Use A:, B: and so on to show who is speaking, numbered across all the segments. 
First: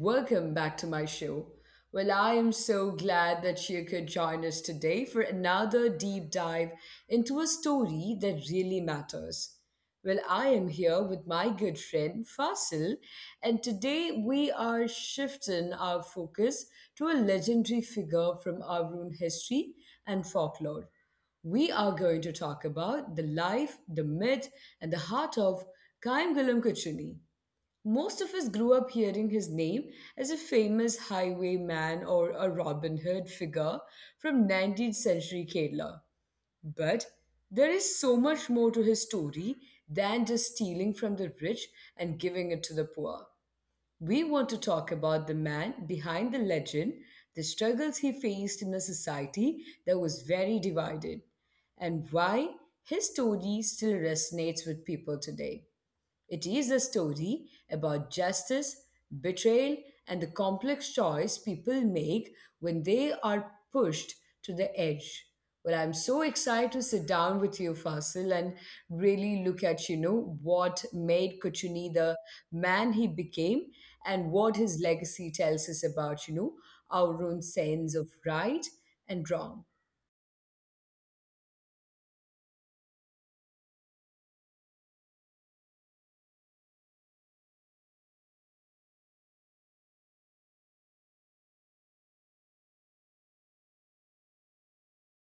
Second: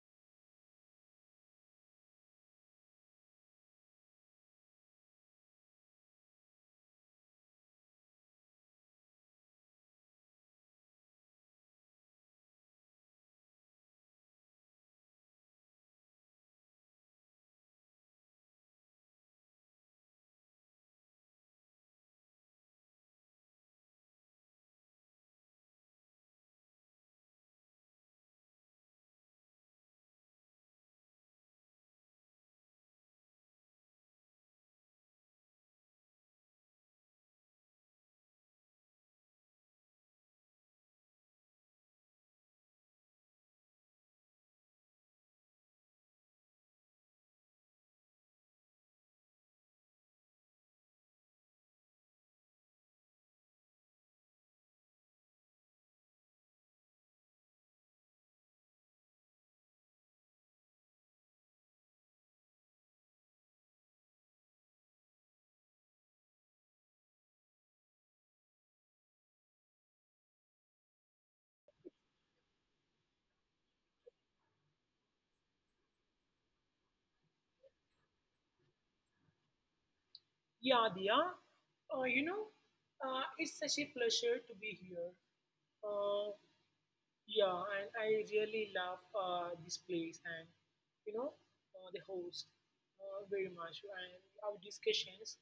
A: welcome back to my show. I am so glad that you could join us today for another deep dive into a story that really matters. I am here with my good friend Fasil, and today we are shifting our focus to a legendary figure from our own history and folklore. We are going to talk about the life, the myth, and the heart of Kaim Gulam Kuchuni. Most of us grew up hearing his name as a famous highwayman or a Robin Hood figure from 19th century Kerala. But there is so much more to his story than just stealing from the rich and giving it to the poor. We want to talk about the man behind the legend, the struggles he faced in a society that was very divided, and why his story still resonates with people today. It is a story about justice, betrayal, and the complex choice people make when they are pushed to the edge. I'm so excited to sit down with you, Fasil, and really look at, you know, what made Kuchuni the man he became and what his legacy tells us about, you know, our own sense of right and wrong.
B: Yeah, Diya. Uh, you know, it's such a pleasure to be here. Uh, yeah, and I really love this place and you know the host very much, and our discussions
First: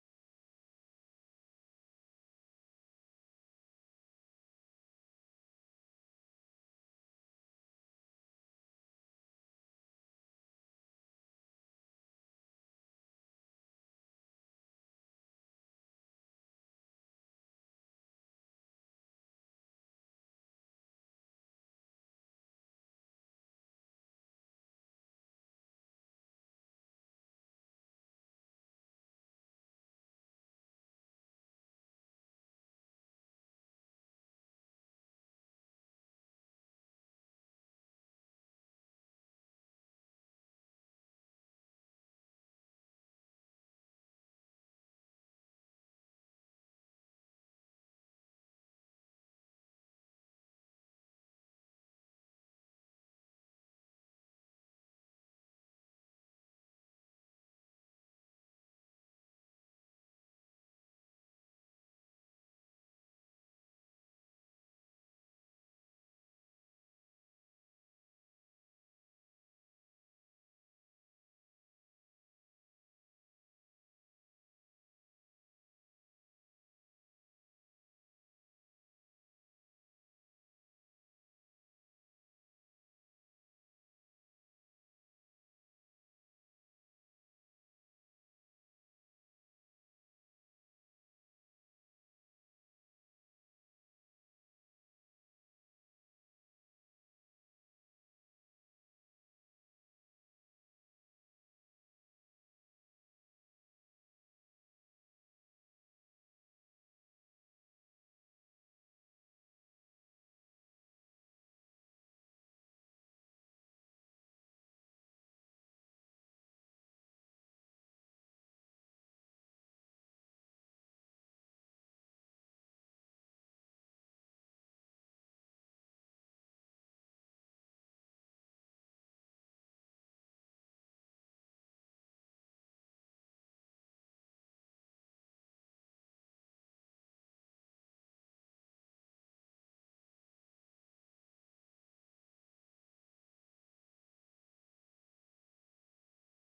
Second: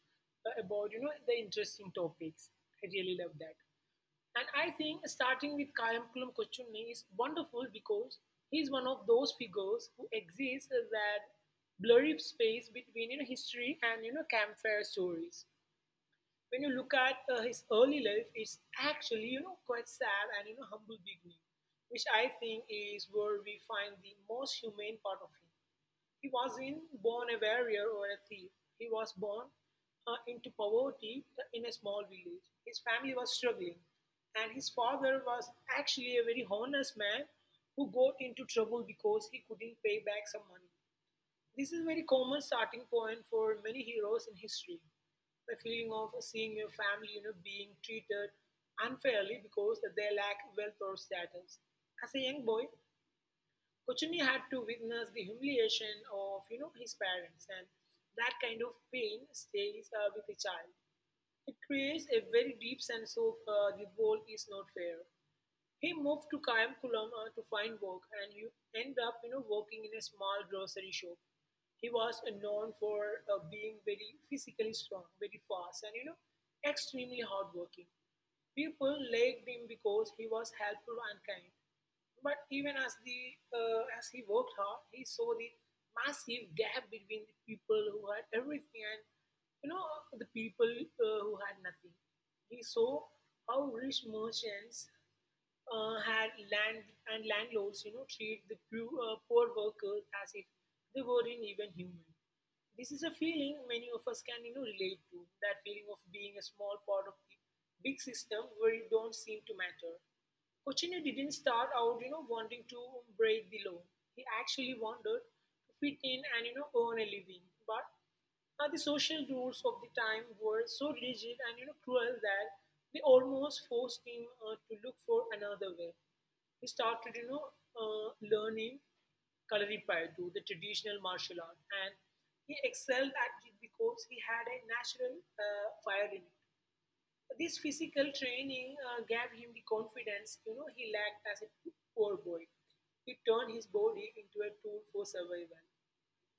B: about the interesting topics. I really love that, and I think starting with Kayamkulam Kochunni is wonderful because he's one of those figures who exists as that blurry space between history and campfire stories. When you look at his early life, it's actually quite sad and humble beginning, which I think is where we find the most humane part of him. He wasn't born a warrior or a thief. He was born into poverty in a small village. His family was struggling, and his father was actually a very honest man who got into trouble because he couldn't pay back some money. This is a very common starting point for many heroes in history. The feeling of seeing your family being treated unfairly because they lack wealth or status. As a young boy, Kochuni had to witness the humiliation of his parents, and that kind of pain stays with a child. It creates a very deep sense of the world is not fair. He moved to Kayankulam to find work and you end up working in a small grocery shop. He was known for being very physically strong, very fast, and extremely hardworking. People liked him because he was helpful and kind. But even as he worked hard, he saw the massive gap between the people who had everything and you know the people who had nothing. He saw how rich merchants had land, and landlords treat the poor workers as if they weren't even human. This is a feeling many of us can relate to. That feeling of being a small part of the big system where you don't seem to matter. Cochino didn't start out wanting to break the law. He actually wanted to fit in and earn a living. But the social rules of the time were so rigid and cruel that they almost forced him to look for another way. He started learning Kalaripayattu, the traditional martial art, and he excelled at it because he had a natural fire in it. This physical training gave him the confidence, he lacked as a poor boy. He turned his body into a tool for survival.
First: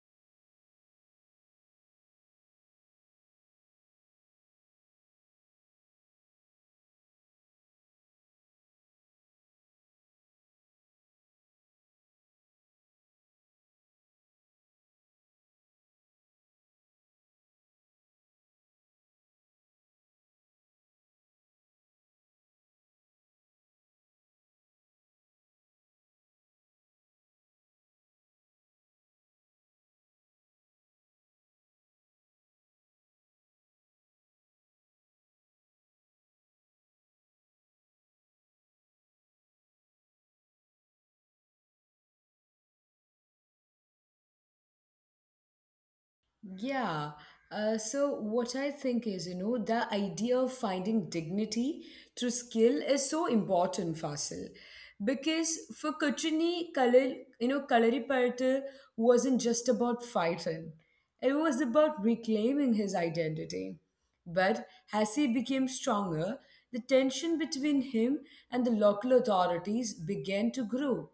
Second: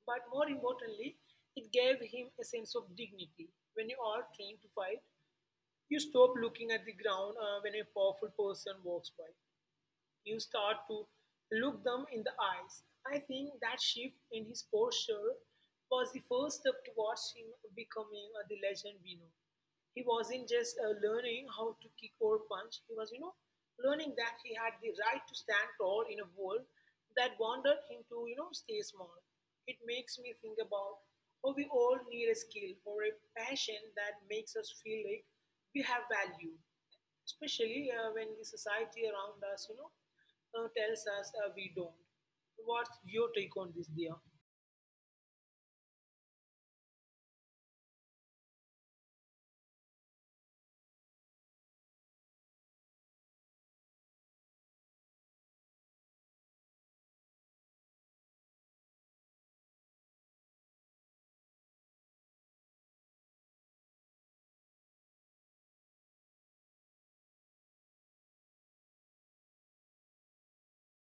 B: But more importantly, it gave him a sense of dignity. When you are trained to fight, you stop looking at the ground when a powerful person walks by. You start to look them in the eyes. I think that shift in his posture was the first step towards him becoming the legend we know. He wasn't just learning how to kick or punch. He was learning that he had the right to stand tall in a world that wanted him to stay small. It makes me think about how we all need a skill or a passion that makes us feel like we have value, especially when the society around us, tells us we don't. What's your take on this, Dia?
A: Yeah. So what I think is, you know, the idea of finding dignity through skill is so important, Fasil, because for Kachini, Kalil, you know, Kalaripayattu wasn't just about fighting; it was about reclaiming his identity. But as he became stronger, the tension between him and the local authorities began to grow.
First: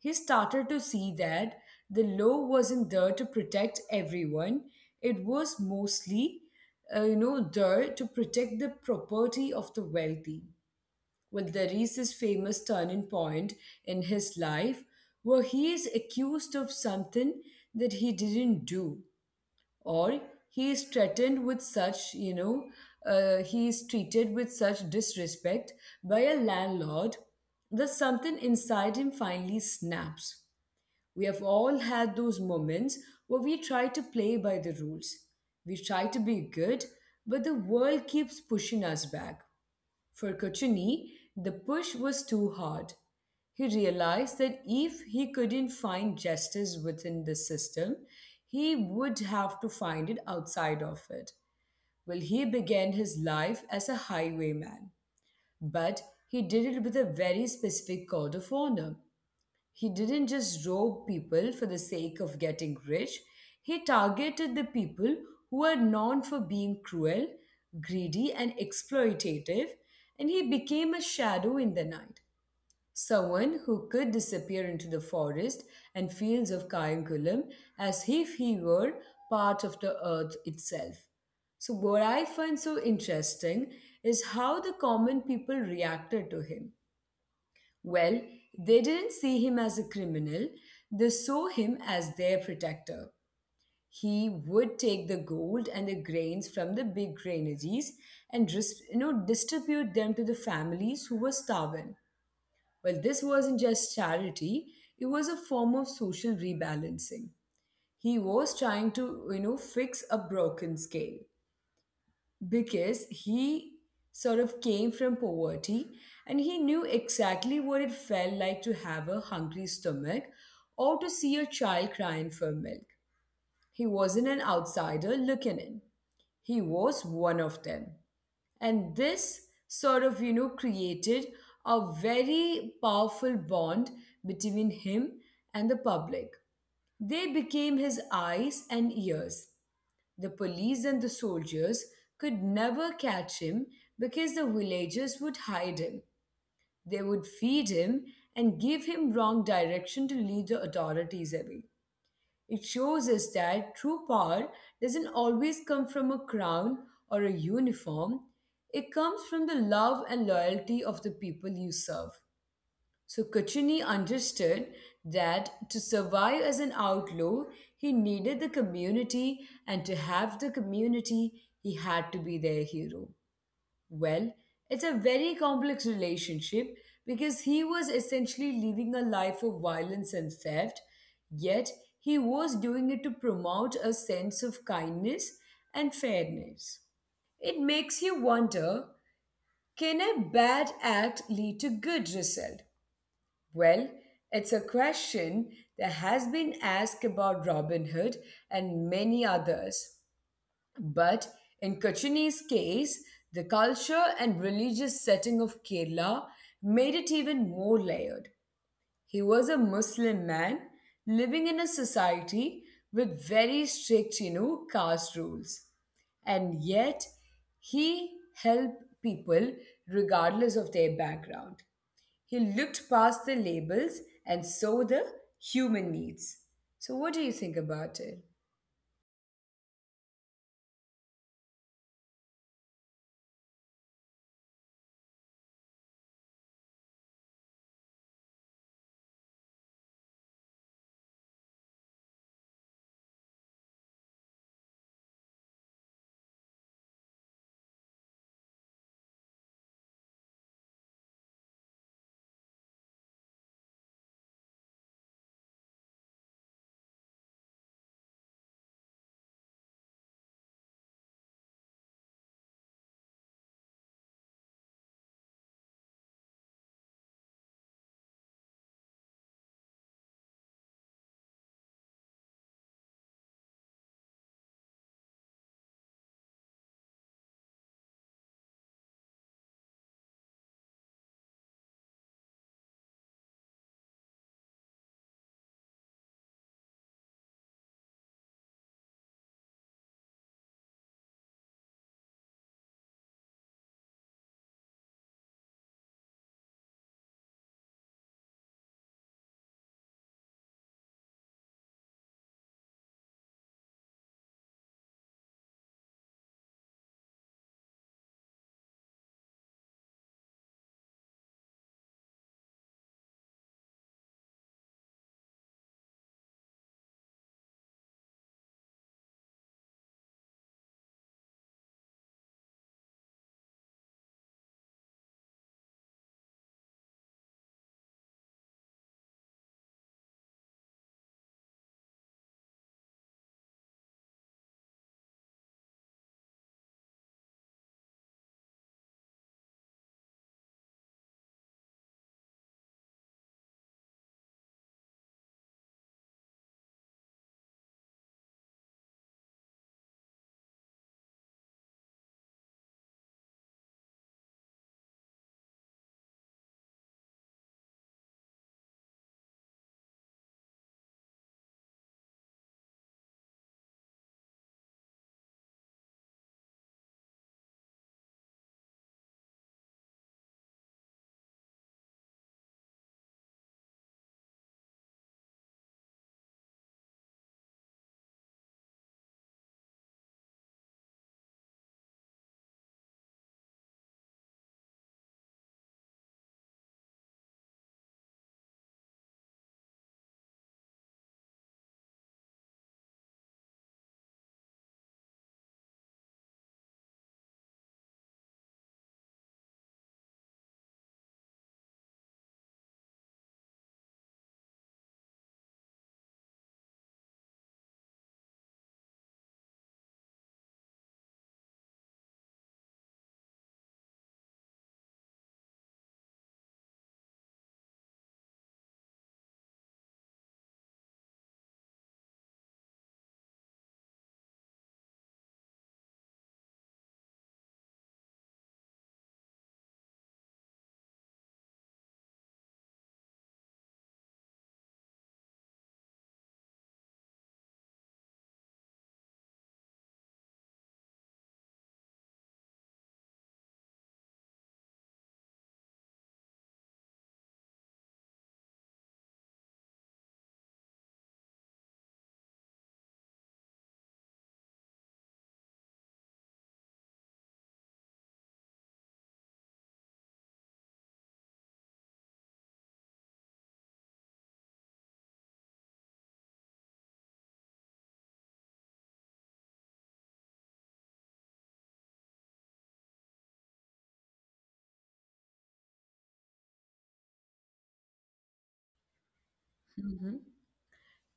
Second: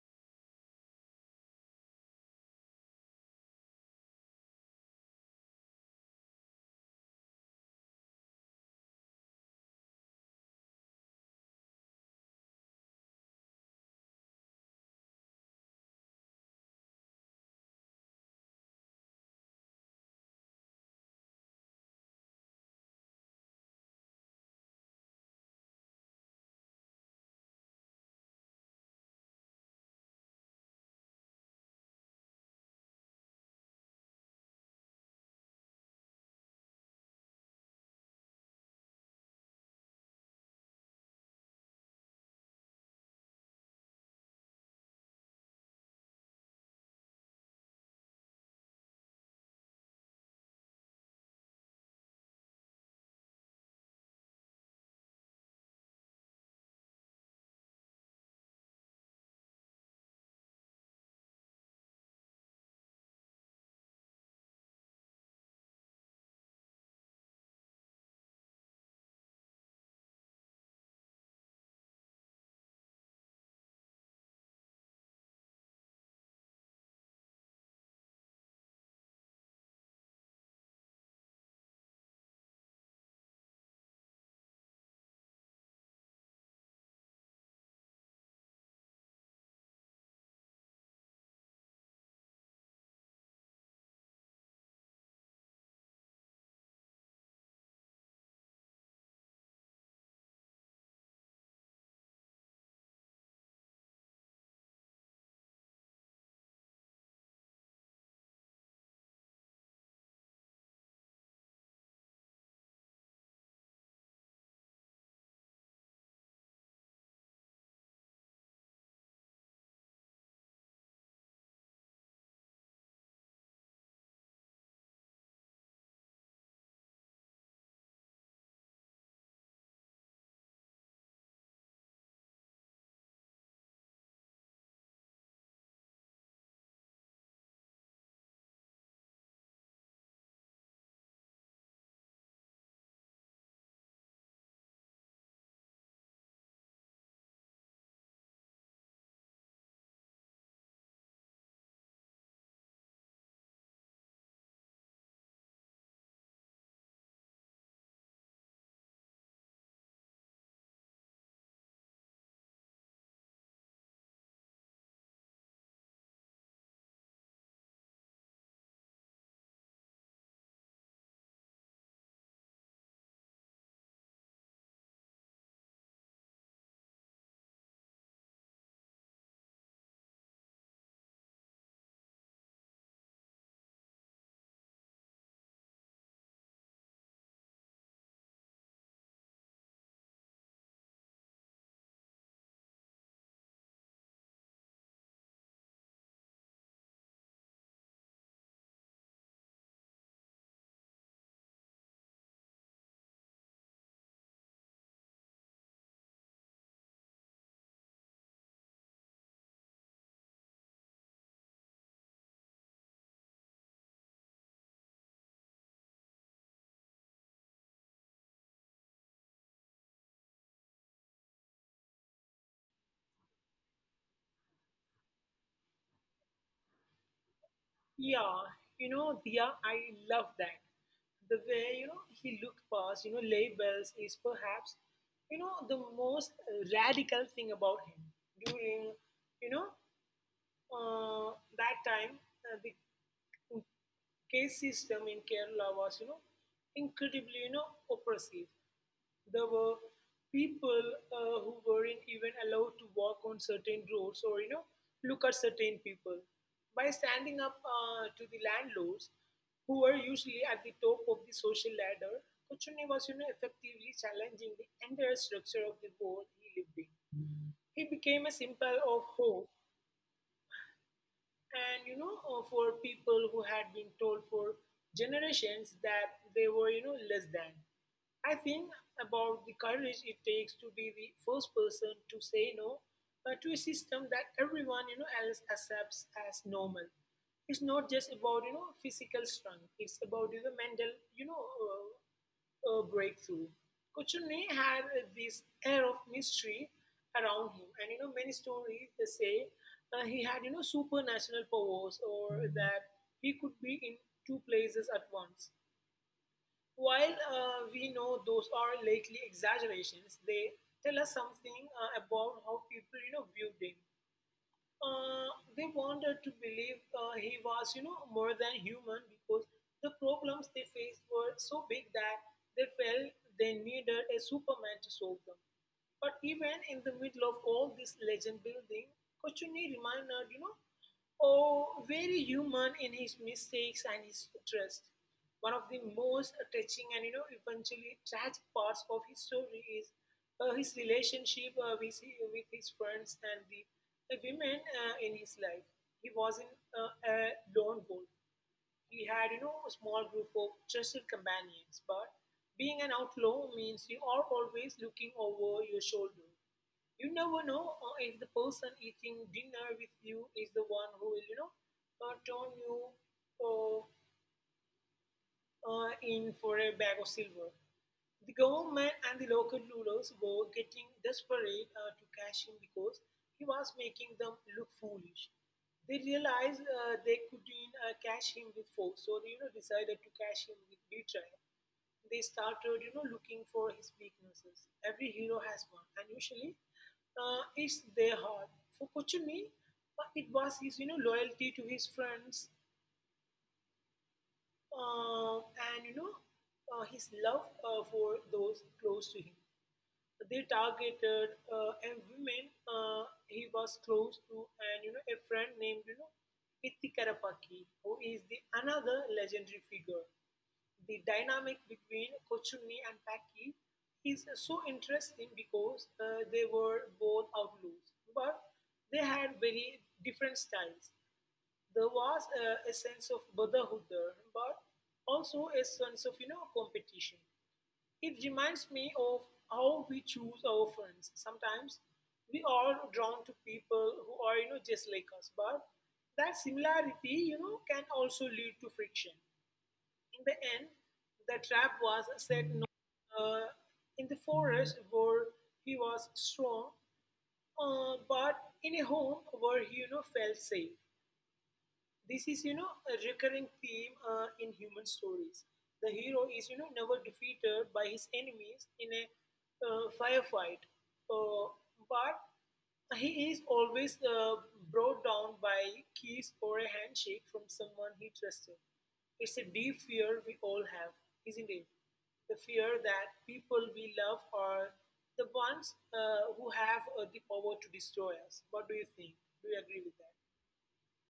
A: He started to see that the law wasn't there to protect everyone. It was mostly, you know, there to protect the property of the wealthy. There is this famous turning point in his life where he is accused of something that he didn't do, or he is threatened with such, he is treated with such disrespect by a landlord that something inside him finally snaps. We have all had those moments where we try to play by the rules. We try to be good, but the world keeps pushing us back. For Kochuni, the push was too hard. He realized that if he couldn't find justice within the system, he would have to find it outside of it. He began his life as a highwayman, but he did it with a very specific code of honor. He didn't just rob people for the sake of getting rich, he targeted the people who were known for being cruel, greedy, and exploitative, and he became a shadow in the night. Someone who could disappear into the forest and fields of Kayankulam as if he were part of the earth itself. So, what I find so interesting is how the common people reacted to him well, they didn't see him as a criminal, they saw him as their protector. He would take the gold and the grains from the big granaries and you know, distribute them to the families who were starving. This wasn't just charity, it was a form of social rebalancing. He was trying to, you know, fix a broken scale because he sort of came from poverty and he knew exactly what it felt like to have a hungry stomach or to see a child crying for milk. He wasn't an outsider looking in, he was one of them. And this sort of, you know, created a very powerful bond between him and the public. They became his eyes and ears. The police and the soldiers could never catch him because the villagers would hide him. They would feed him and give him wrong direction to lead the authorities away. It shows us that true power doesn't always come from a crown or a uniform, it comes from the love and loyalty of the people you serve. So Cochini understood that to survive as an outlaw, he needed the community, and to have the community, he had to be their hero. Well, it's a very complex relationship because he was essentially living a life of violence and theft, yet he was doing it to promote a sense of kindness and fairness. It makes you wonder, can a bad act lead to good result? Well, it's a question that has been asked about Robin Hood and many others. But in Kochini's case, the culture and religious setting of Kerala made it even more layered. He was a Muslim man living in a society with very strict, you know, caste rules. And yet, he helped people regardless of their background. He looked past the labels and saw the human needs. So, what do you think about it?
B: Yeah, Dia, I love that. The way, he looked past, labels is perhaps, the most radical thing about him during, you know, uh, that time, the case system in Kerala was incredibly, oppressive. There were people who weren't even allowed to walk on certain roads or look at certain people. By standing up to the landlords, who were usually at the top of the social ladder, Kuchuni was effectively challenging the entire structure of the world he lived in. He became a symbol of hope and you know for people who had been told for generations that they were less than. I think about the courage it takes to be the first person to say no to a system that everyone else accepts as normal. It's not just about physical strength; it's about the mental, a breakthrough. Kuchunni had this air of mystery around him, and many stories they say he had supernatural powers, or that he could be in two places at once. While we know those are likely exaggerations, they tell us something about how people viewed him. uh, they wanted to believe he was more than human, because the problems they faced were so big that they felt they needed a Superman to solve them. But even in the middle of all this legend building, Kochuni reminded, oh, very human in his mistakes and his trust. One of the most touching and eventually tragic parts of his story is his relationship with his friends and the women in his life. He wasn't a lone wolf. He had a small group of trusted companions, but being an outlaw means you are always looking over your shoulder. You never know if the person eating dinner with you is the one who will turn you uh, in for a bag of silver. The government and the local rulers were getting desperate to cash him because he was making them look foolish. They realized they couldn't catch him with force, so they decided to catch him with betrayal. They started looking for his weaknesses. Every hero has one, and usually it's their heart. For Kochumi, it was his loyalty to his friends uh, and his love for those close to him. They targeted a woman he was close to, and a friend named Ithikarapaki, who is the another legendary figure. The dynamic between Kochunni and Paki is so interesting because they were both outlaws, but they had very different styles. There was a sense of brotherhood there, but also a sense of competition. It reminds me of how we choose our friends. Sometimes we are drawn to people who are just like us, but that similarity can also lead to friction. In the end, the trap was set uh, in the forest where he was strong, but in a home where he felt safe. This is a recurring theme in human stories. The hero is never defeated by his enemies in a firefight, uh, but he is always brought down by kiss or a handshake from someone he trusted. It's a deep fear we all have, isn't it? The fear that people we love are the ones who have the power to destroy us. What do you think? Do you agree with that?
A: Mhm.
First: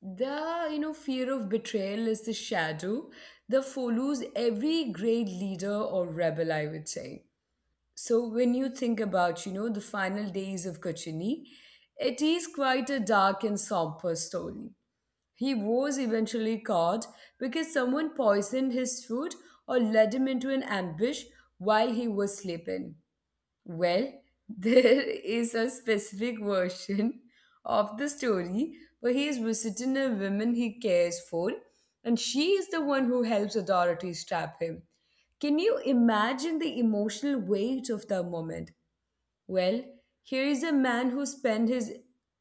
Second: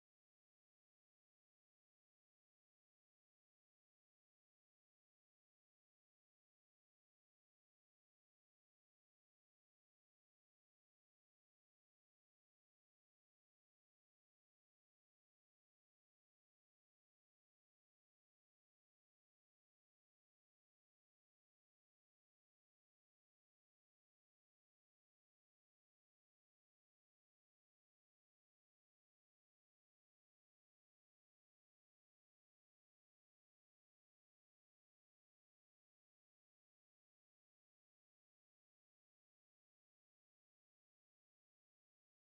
A: The you know fear of betrayal is the shadow that follows every great leader or rebel, I would say. So when you think about you know the final days of Kachini, it is quite a dark and somber story. He was eventually caught because someone poisoned his food or led him into an ambush while he was sleeping. Well, there is a specific version of the story where he is visiting a woman he cares for, and she is the one who helps authorities trap him. Can you imagine the emotional weight of that moment? Well, Here is a man who spent his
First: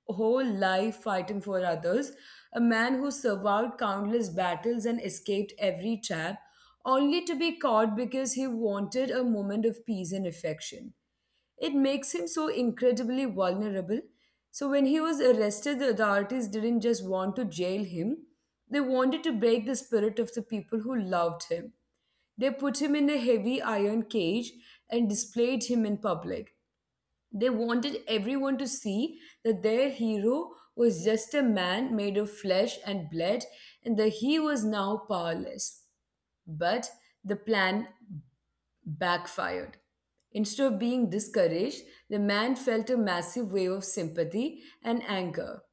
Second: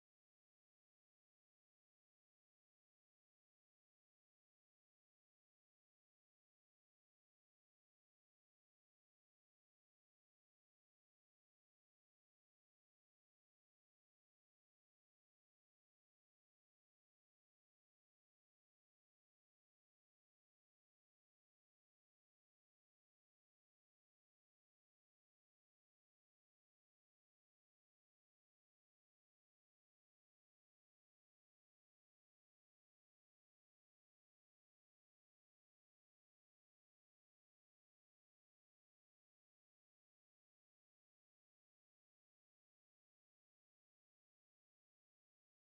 A: whole life fighting for others, a man who survived countless battles and escaped every trap, only to be caught because he wanted a moment of peace and affection. It makes him so incredibly vulnerable. So when he was arrested, the authorities didn't just want to jail him, they wanted to break the spirit of the people who loved him. They put him in a heavy iron cage and displayed him in public. They wanted everyone to see that their hero was just a man made of flesh and blood and that he was now powerless. But the plan backfired. Instead of being discouraged, the man felt a massive wave of sympathy and anger.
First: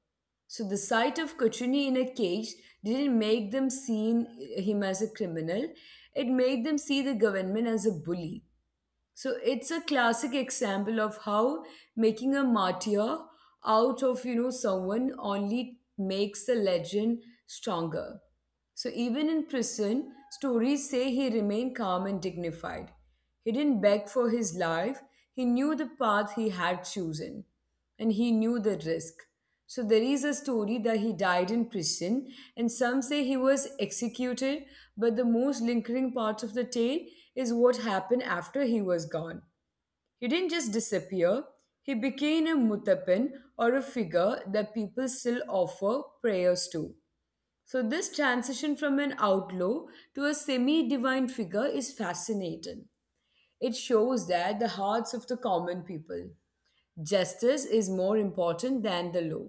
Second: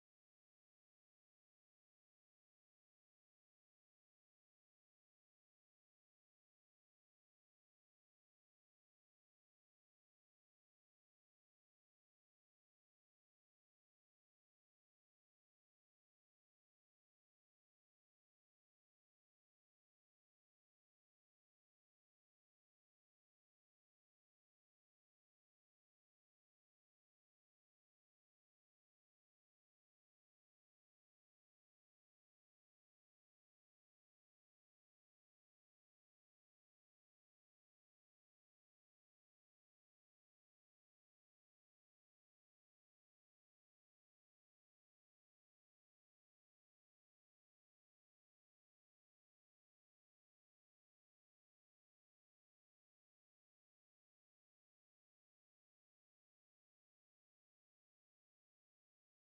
A: So the sight of Kuchuni in a cage didn't make them see him as a criminal. It made them see the government as a bully. So it's a classic example of how making a martyr out of you know someone only makes the legend stronger. So even in prison, stories say he remained calm and dignified. He didn't beg for his life. He knew the path he had chosen and he knew the risk. So there is a story that he died in prison and some say he was executed, but the most lingering part of the tale is what happened after he was gone. He didn't just disappear. He became a mutapin or a figure that people still offer prayers to. So, this transition from an outlaw to a semi divine figure is fascinating. It shows that the hearts of the common people, justice is more important than the law.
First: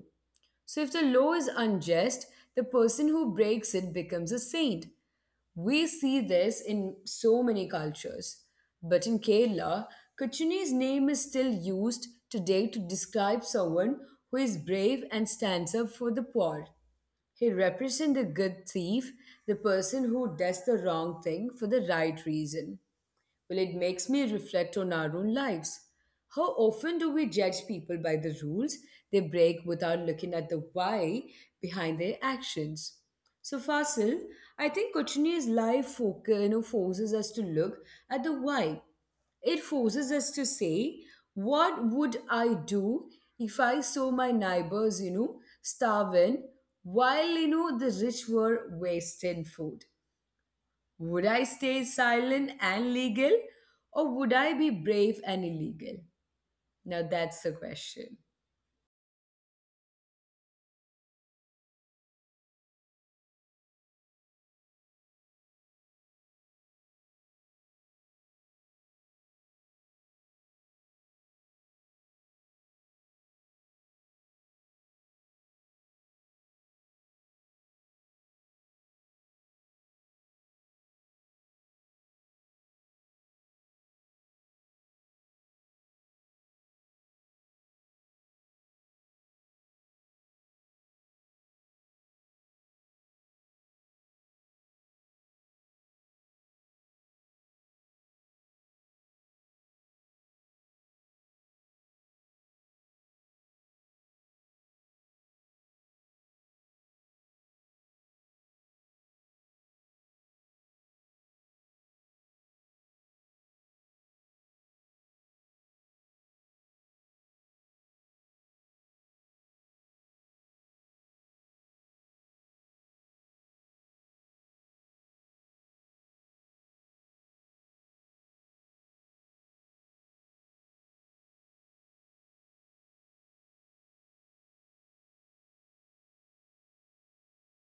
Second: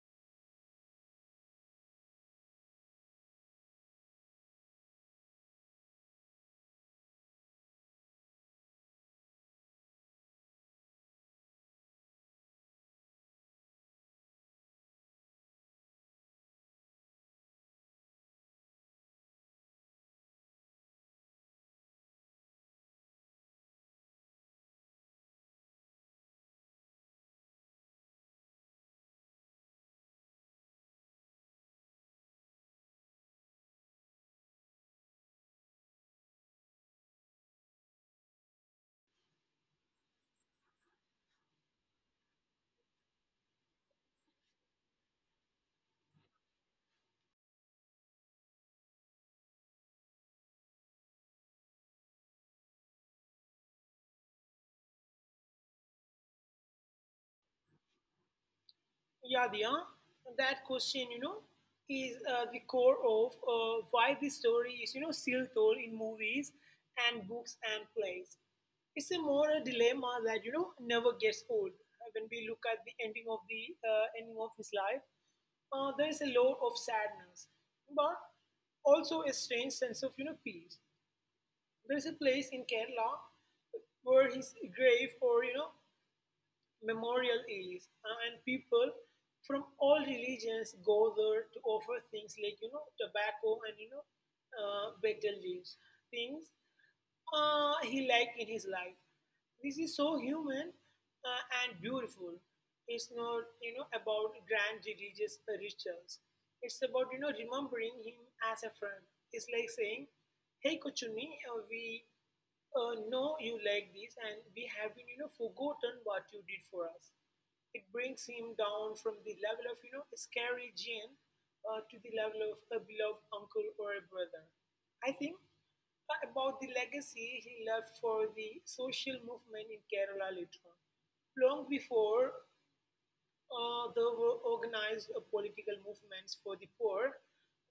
A: So, if the law is unjust, the person who breaks it becomes a saint. We see this in so many cultures. But in Kerala, Kachuni's name is still used today to describe someone who is brave and stands up for the poor. He represents the good thief, the person who does the wrong thing for the right reason. It makes me reflect on our own lives. How often do we judge people by the rules they break without looking at the why behind their actions? So, Fasil, I think Cochini's life focus, you know, forces us to look at the why. It forces us to say, what would I do if I saw my neighbors, you know, starving while, you know, the rich were wasting food? Would I stay silent and legal or would I be brave and illegal? Now that's the question.
B: Yadnya, that question, is the core of why this story is still told in movies and books and plays. It's a moral dilemma that never gets old. When we look at the ending of his life, there is a lot of sadness, but also a strange sense of peace. There is a place in Kerala where his grave, or memorial is, and people from all religions go there to offer things like tobacco and betel leaves, things he liked in his life. This is so human and beautiful. It's not about grand religious rituals. It's about remembering him as a friend. It's like saying, "Hey, Kochuni, we know you like this, and we have been forgotten what you did for us." It brings him down from the level of a scary gene to the level of a beloved uncle or a brother. I think about the legacy he left for the social movement in Kerala later on. Long before there were organized political movements for the poor,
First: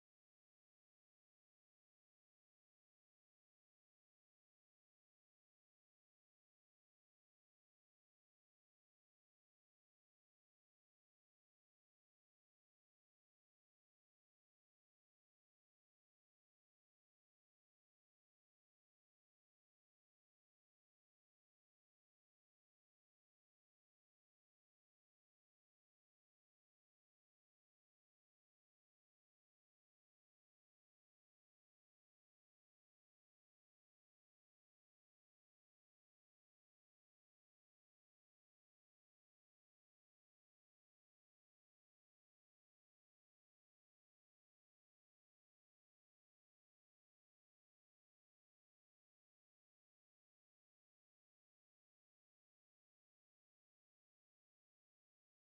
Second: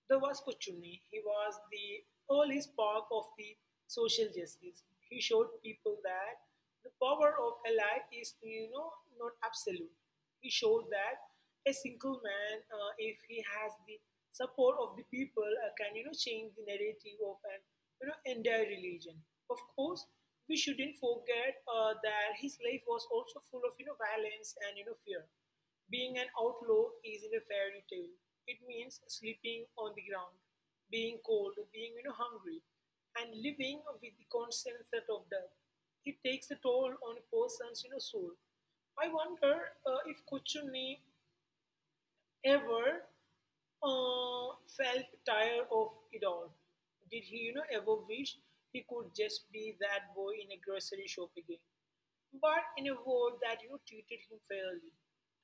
B: there was Kuchuni. He was the early spark of the social justice. He showed people that the power of a life is not absolute. He showed that a single man, if he has the support of the people, can change the narrative of an entire religion. Of course, we shouldn't forget that his life was also full of violence and fear. Being an outlaw isn't a fairy tale. It means sleeping on the ground, being cold, being hungry, and living with the constant threat of death. It takes a toll on a person's soul. I wonder if Kuchuni ever felt tired of it all. Did he, ever wish he could just be that boy in a grocery shop again, but in a world that treated him fairly?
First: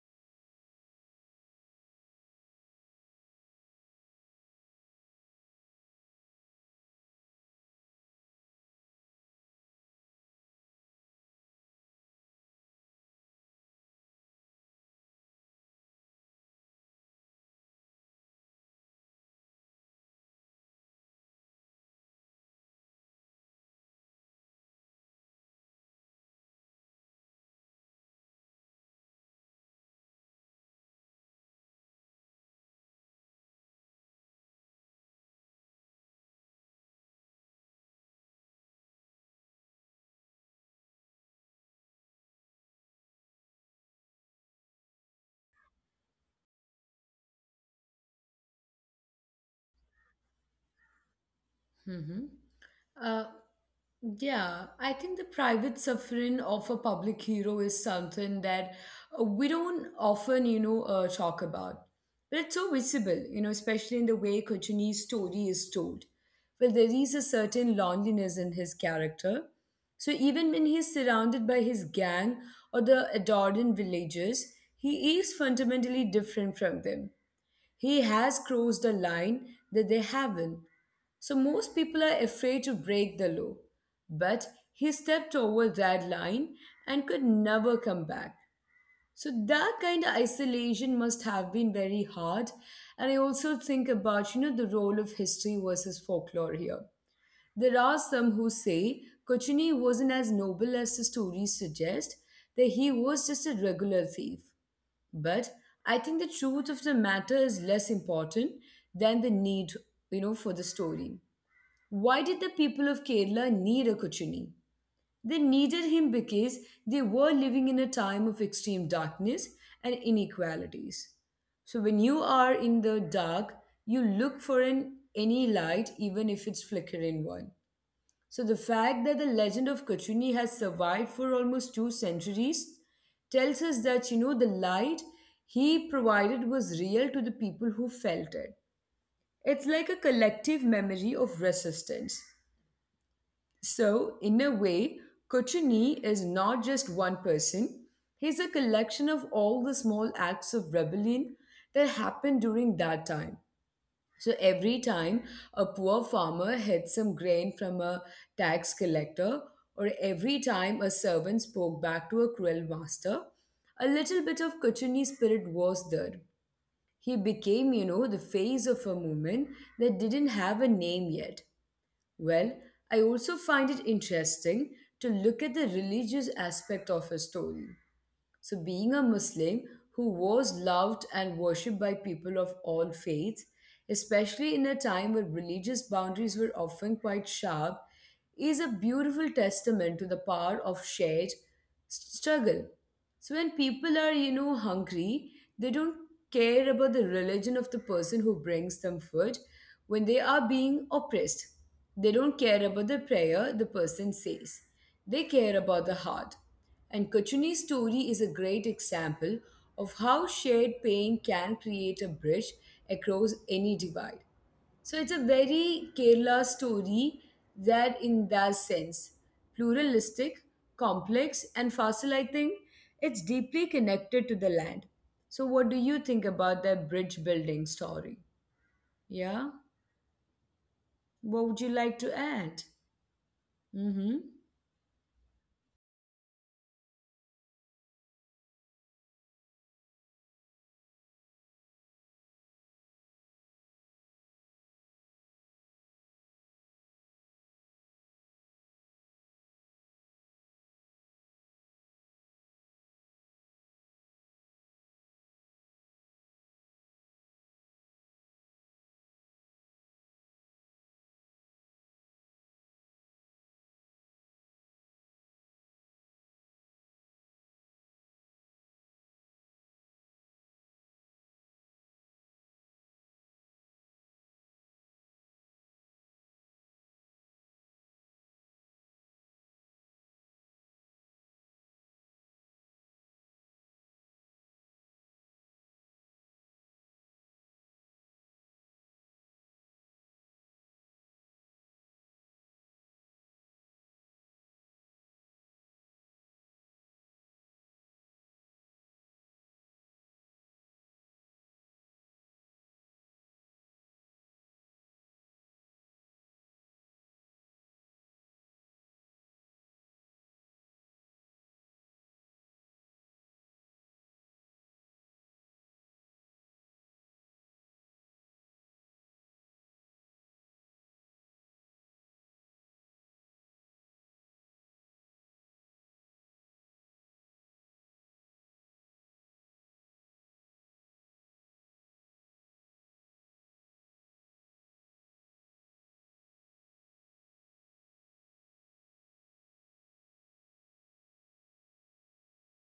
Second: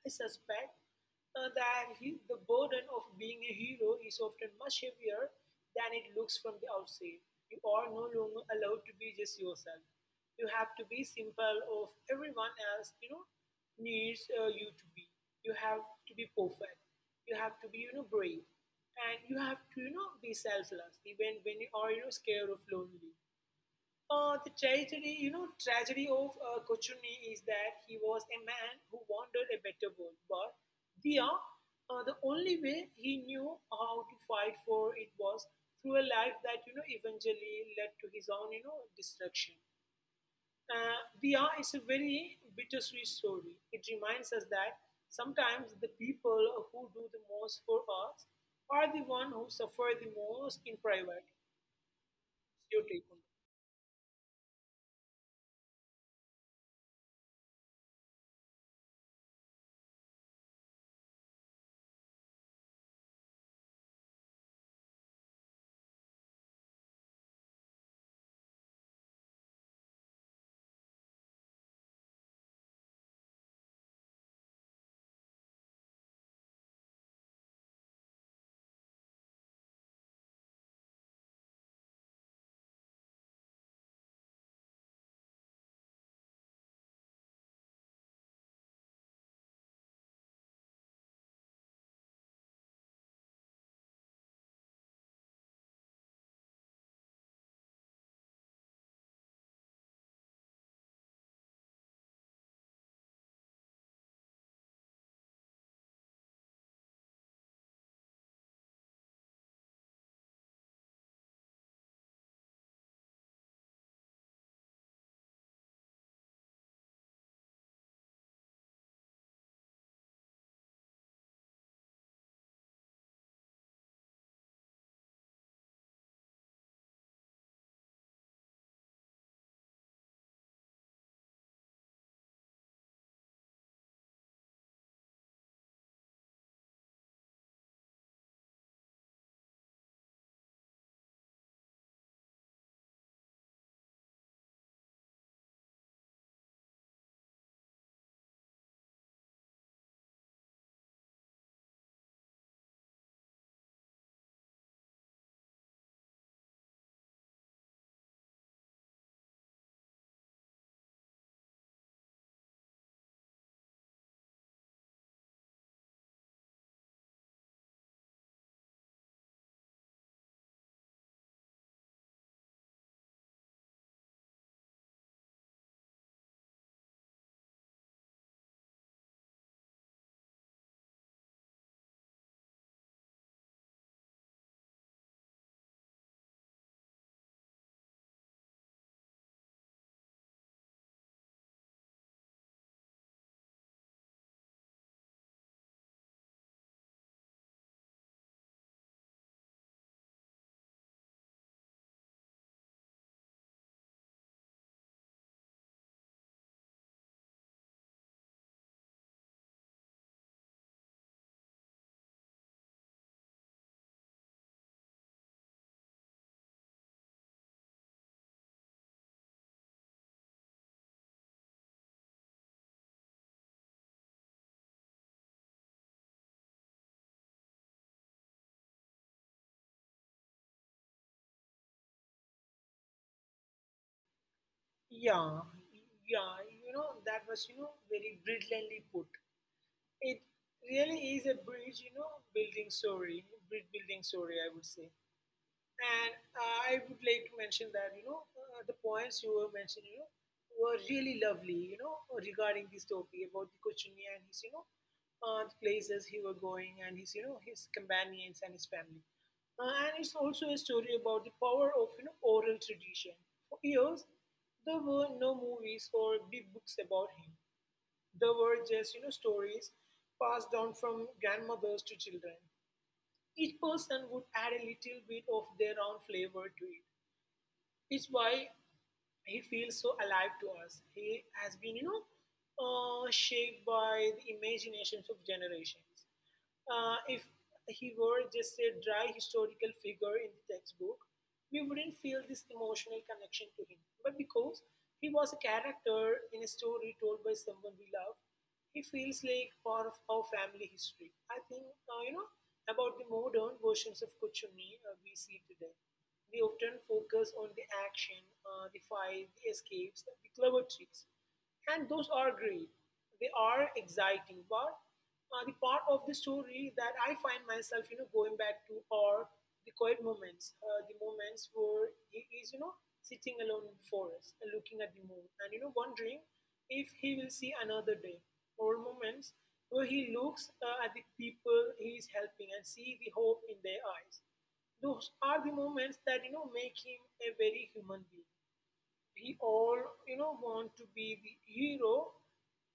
B: I suspect that the burden of being a hero is often much heavier than it looks from the outside. You are no longer allowed to be just yourself. You have to be simple of everyone else, needs you to be. You have to be perfect. You have to be, brave, and you have to, be selfless even when you are, scared of lonely. The tragedy of Kochuni is that he was a man who wanted a better world, but, Dia, the only way he knew how to fight for it was through a life that eventually led to his own destruction. Dia is a very bittersweet story. It reminds us that sometimes the people who do the most for us are the one who suffer the most in private.
A: Mhm.
B: Your take on…
A: Uh, Yeah, I think the private suffering of a public hero is something that we don't often, you know, talk about. But it's so visible, you know, especially in the way Kochuni's story is told. There is a certain loneliness in his character. So even when he's surrounded by his gang or the Adoran villagers, he is fundamentally different from them. He has crossed a line that they haven't. So most people are afraid to break the law. But he stepped over that line and could never come back. So that kind of isolation must have been very hard. And I also think about, you know, the role of history versus folklore here. There are some who say Kochuni wasn't as noble as the stories suggest, that he was just a regular thief. But I think the truth of the matter is less important than the need, you know, for the story. Why did the people of Kerala need a Kuchini? They needed him because they were living in a time of extreme darkness and inequalities. So when you are in the dark, you look for an any light, even if it's flickering one. So the fact that the legend of Kachuni has survived for almost 2 centuries tells us that the light he provided was real to the people who felt it. It's like a collective memory of resistance. So in a way, Kochuni is not just one person. He's a collection of all the small acts of rebellion that happened during that time. So every time a poor farmer hid some grain from a tax collector, or every time a servant spoke back to a cruel master, a little bit of Kuchuni spirit was there. He became, the face of a movement that didn't have a name yet. Well, I also find it interesting to look at the religious aspect of his story. So, being a Muslim who was loved and worshipped by people of all faiths, especially in a time where religious boundaries were often quite sharp, is a beautiful testament to the power of shared struggle. So, when people are, hungry, they don't care about the religion of the person who brings them food. When they are being oppressed, they don't care about the prayer the person says, they care about the heart. And Kochuni's story is a great example of how shared pain can create a bridge across any divide. So it's a very Kerala story that, in that sense, pluralistic, complex, and fossil, I think it's deeply connected to the land. So, what do you think about that bridge building story? Yeah, what would you like to add? Mm hmm.
B: Yeah, yeah, that was, very brilliantly put. It really is a bridge, building story, bridge building story, I would say. And I would like to mention that, the points you were mentioning, were really lovely, regarding this topic about the Kochuni and his, the places he were going and his, his companions and his family. And it's also a story about the power of, oral tradition. For years, there were no movies or big books about him. There were just, stories passed down from grandmothers to children. Each person would add a little bit of their own flavor to it. It's why he feels so alive to us. He has been, shaped by the imaginations of generations. If he were just a dry historical figure in the textbook, we wouldn't feel this emotional connection to him. But because he was a character in a story told by someone we love, he feels like part of our family history. I think, about the modern versions of Kuchumi we see today. We often focus on the action, the fight, the escapes, the clever tricks, and those are great. They are exciting, but the part of the story that I find myself, going back to are the quiet moments, the moments where he is, sitting alone in the forest and looking at the moon, and wondering if he will see another day, or moments where he looks at the people he is helping and see the hope in their eyes. Those are the moments that make him a very human being. We all want to be the hero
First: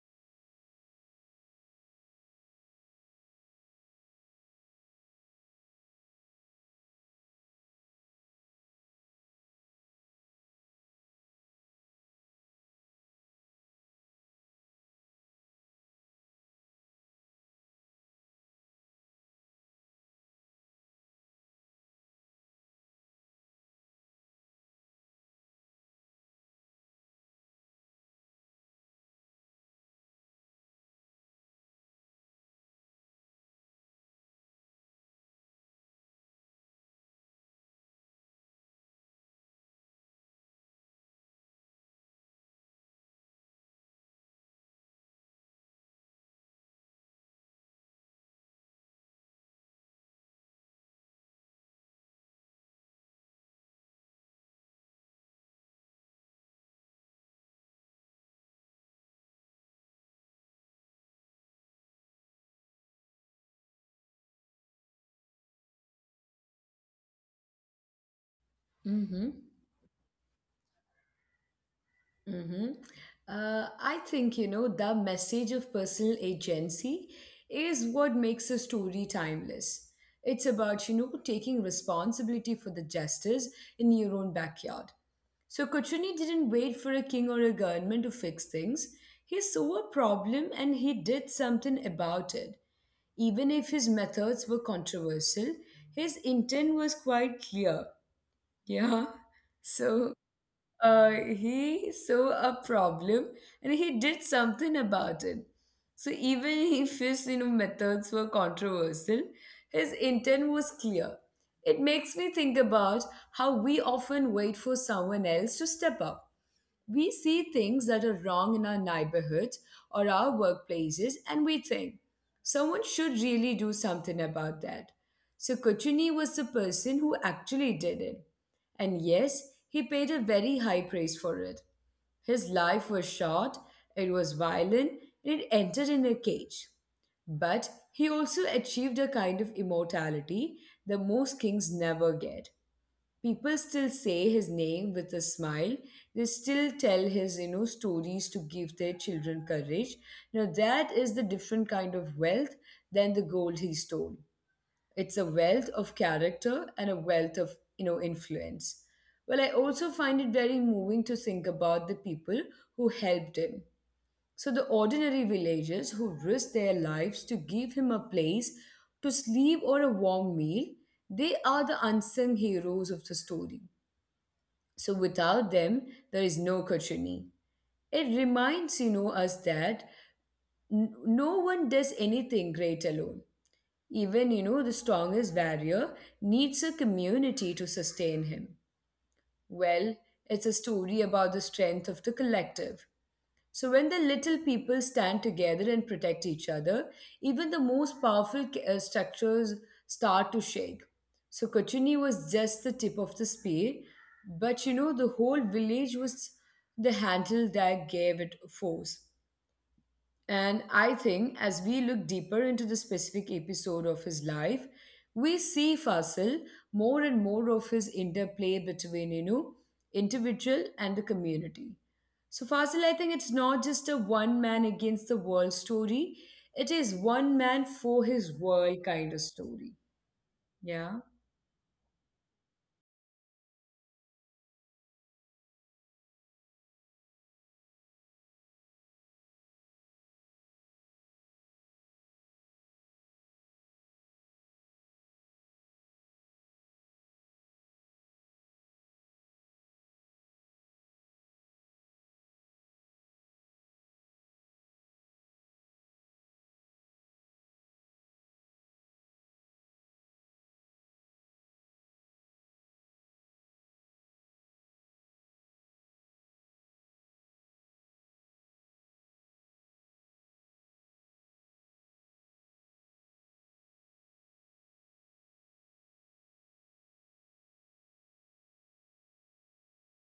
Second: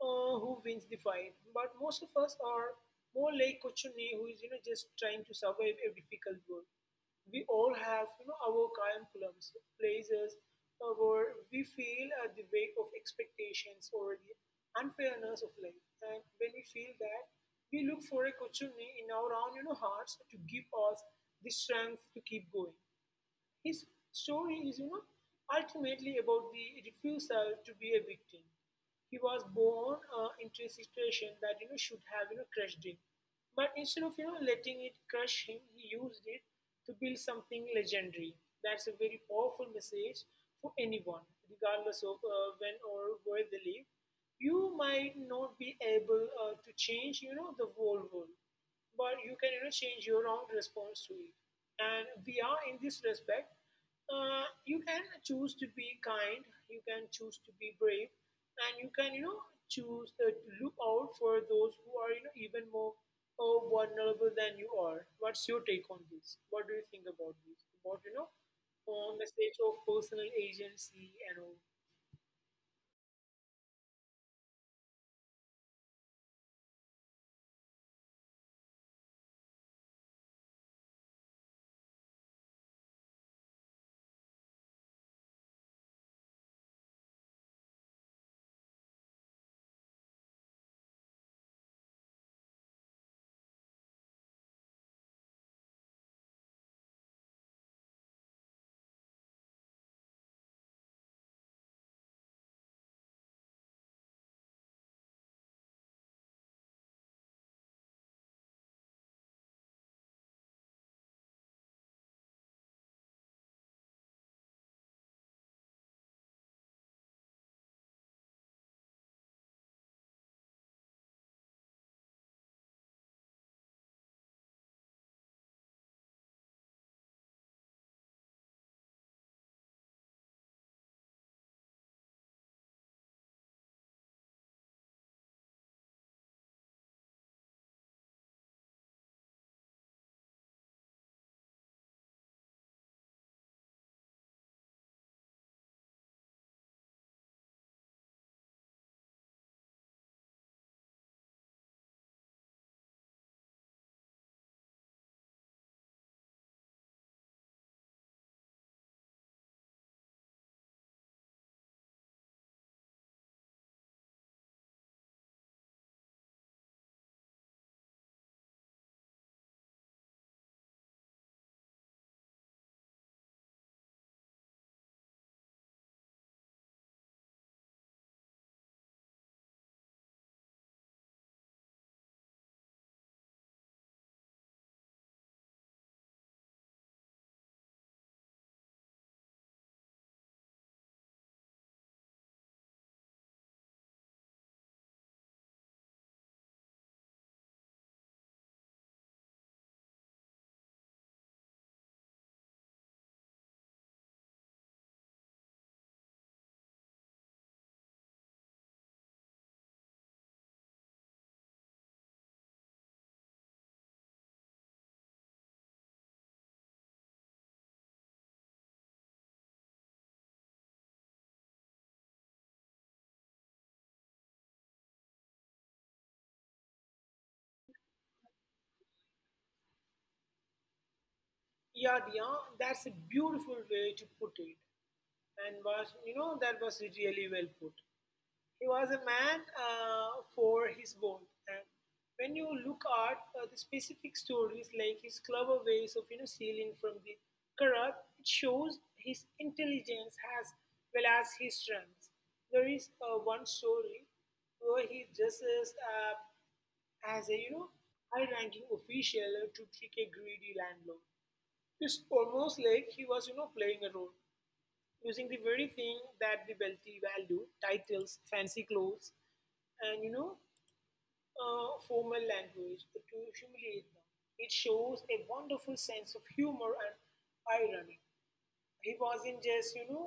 B: who wins the fight, but most of us are more like Kochuni, who is just trying to survive a difficult world. We all have our calm plums, places where we feel at the weight of expectations or the unfairness of life, and when we feel that, we look for a Kochuni in our own hearts to give us the strength to keep going. His story is, ultimately about the refusal to be a victim. He was born into a situation that should have crushed him, but instead of letting it crush him, he used it to build something legendary. That's a very powerful message for anyone, regardless of when or where they live. You might not be able to change, the whole world, but you can change your own response to it. And we are in this respect. You can choose to be kind, you can choose to be brave, and you can choose to look out for those who are even more vulnerable than you are. What's your take on this? What do you think about this? About
A: Mm
B: on the
A: hmm.
B: stage of personal agency and all?
A: hmm I think, the message of personal agency is what makes a story timeless. It's about, taking responsibility for the justice in your own backyard. So Kuchuni didn't wait for a king or a government to fix things. He saw a problem and he did something about it. Even if his methods were controversial, his intent was quite clear. Yeah. So he saw a problem and he did something about it. So even if his methods were controversial, his intent was clear. It makes me think about how we often wait for someone else to step up. We see things that are wrong in our neighborhoods or our workplaces, and we think someone should really do something about that. So Kuchuni was the person who actually did it. And yes, he paid a very high price for it. His life was short, it was violent, and it ended in a cage. But he also achieved a kind of immortality that most kings never get. People still say his name with a smile. They still tell his, stories to give their children courage. Now that is the different kind of wealth than the gold he stole. It's a wealth of character and a wealth of influence. Well, I also find it very moving to think about the people who helped him. So, the ordinary villagers who risked their lives to give him a place to sleep or a warm meal, they are the unsung heroes of the story. So without them, there is no Kochuni. It reminds, us that no one does anything great alone. Even, the strongest warrior needs a community to sustain him. Well, it's a story about the strength of the collective. So, when the little people stand together and protect each other, even the most powerful structures start to shake. So, Kochuni was just the tip of the spear, but the whole village was the handle that gave it force. And I think as we look deeper into the specific episode of his life, we see Fasil more and more of his interplay between, individual and the community. So Fasil, I think it's not just a one man against the world story. It is one man for his world kind of story. Yeah.
B: Yeah, that's a beautiful way to put it. And was that was really well put. He was a man for his world, and when you look at the specific stories, like his clever ways of stealing from the corrupt, it shows his intelligence as well as his strengths. There is one story where he dresses up as a high-ranking official to trick a greedy landlord. It's almost like he was playing a role, using the very thing that the wealthy value: titles, fancy clothes, and formal language, to humiliate them. It shows a wonderful sense of humor and irony. He wasn't just,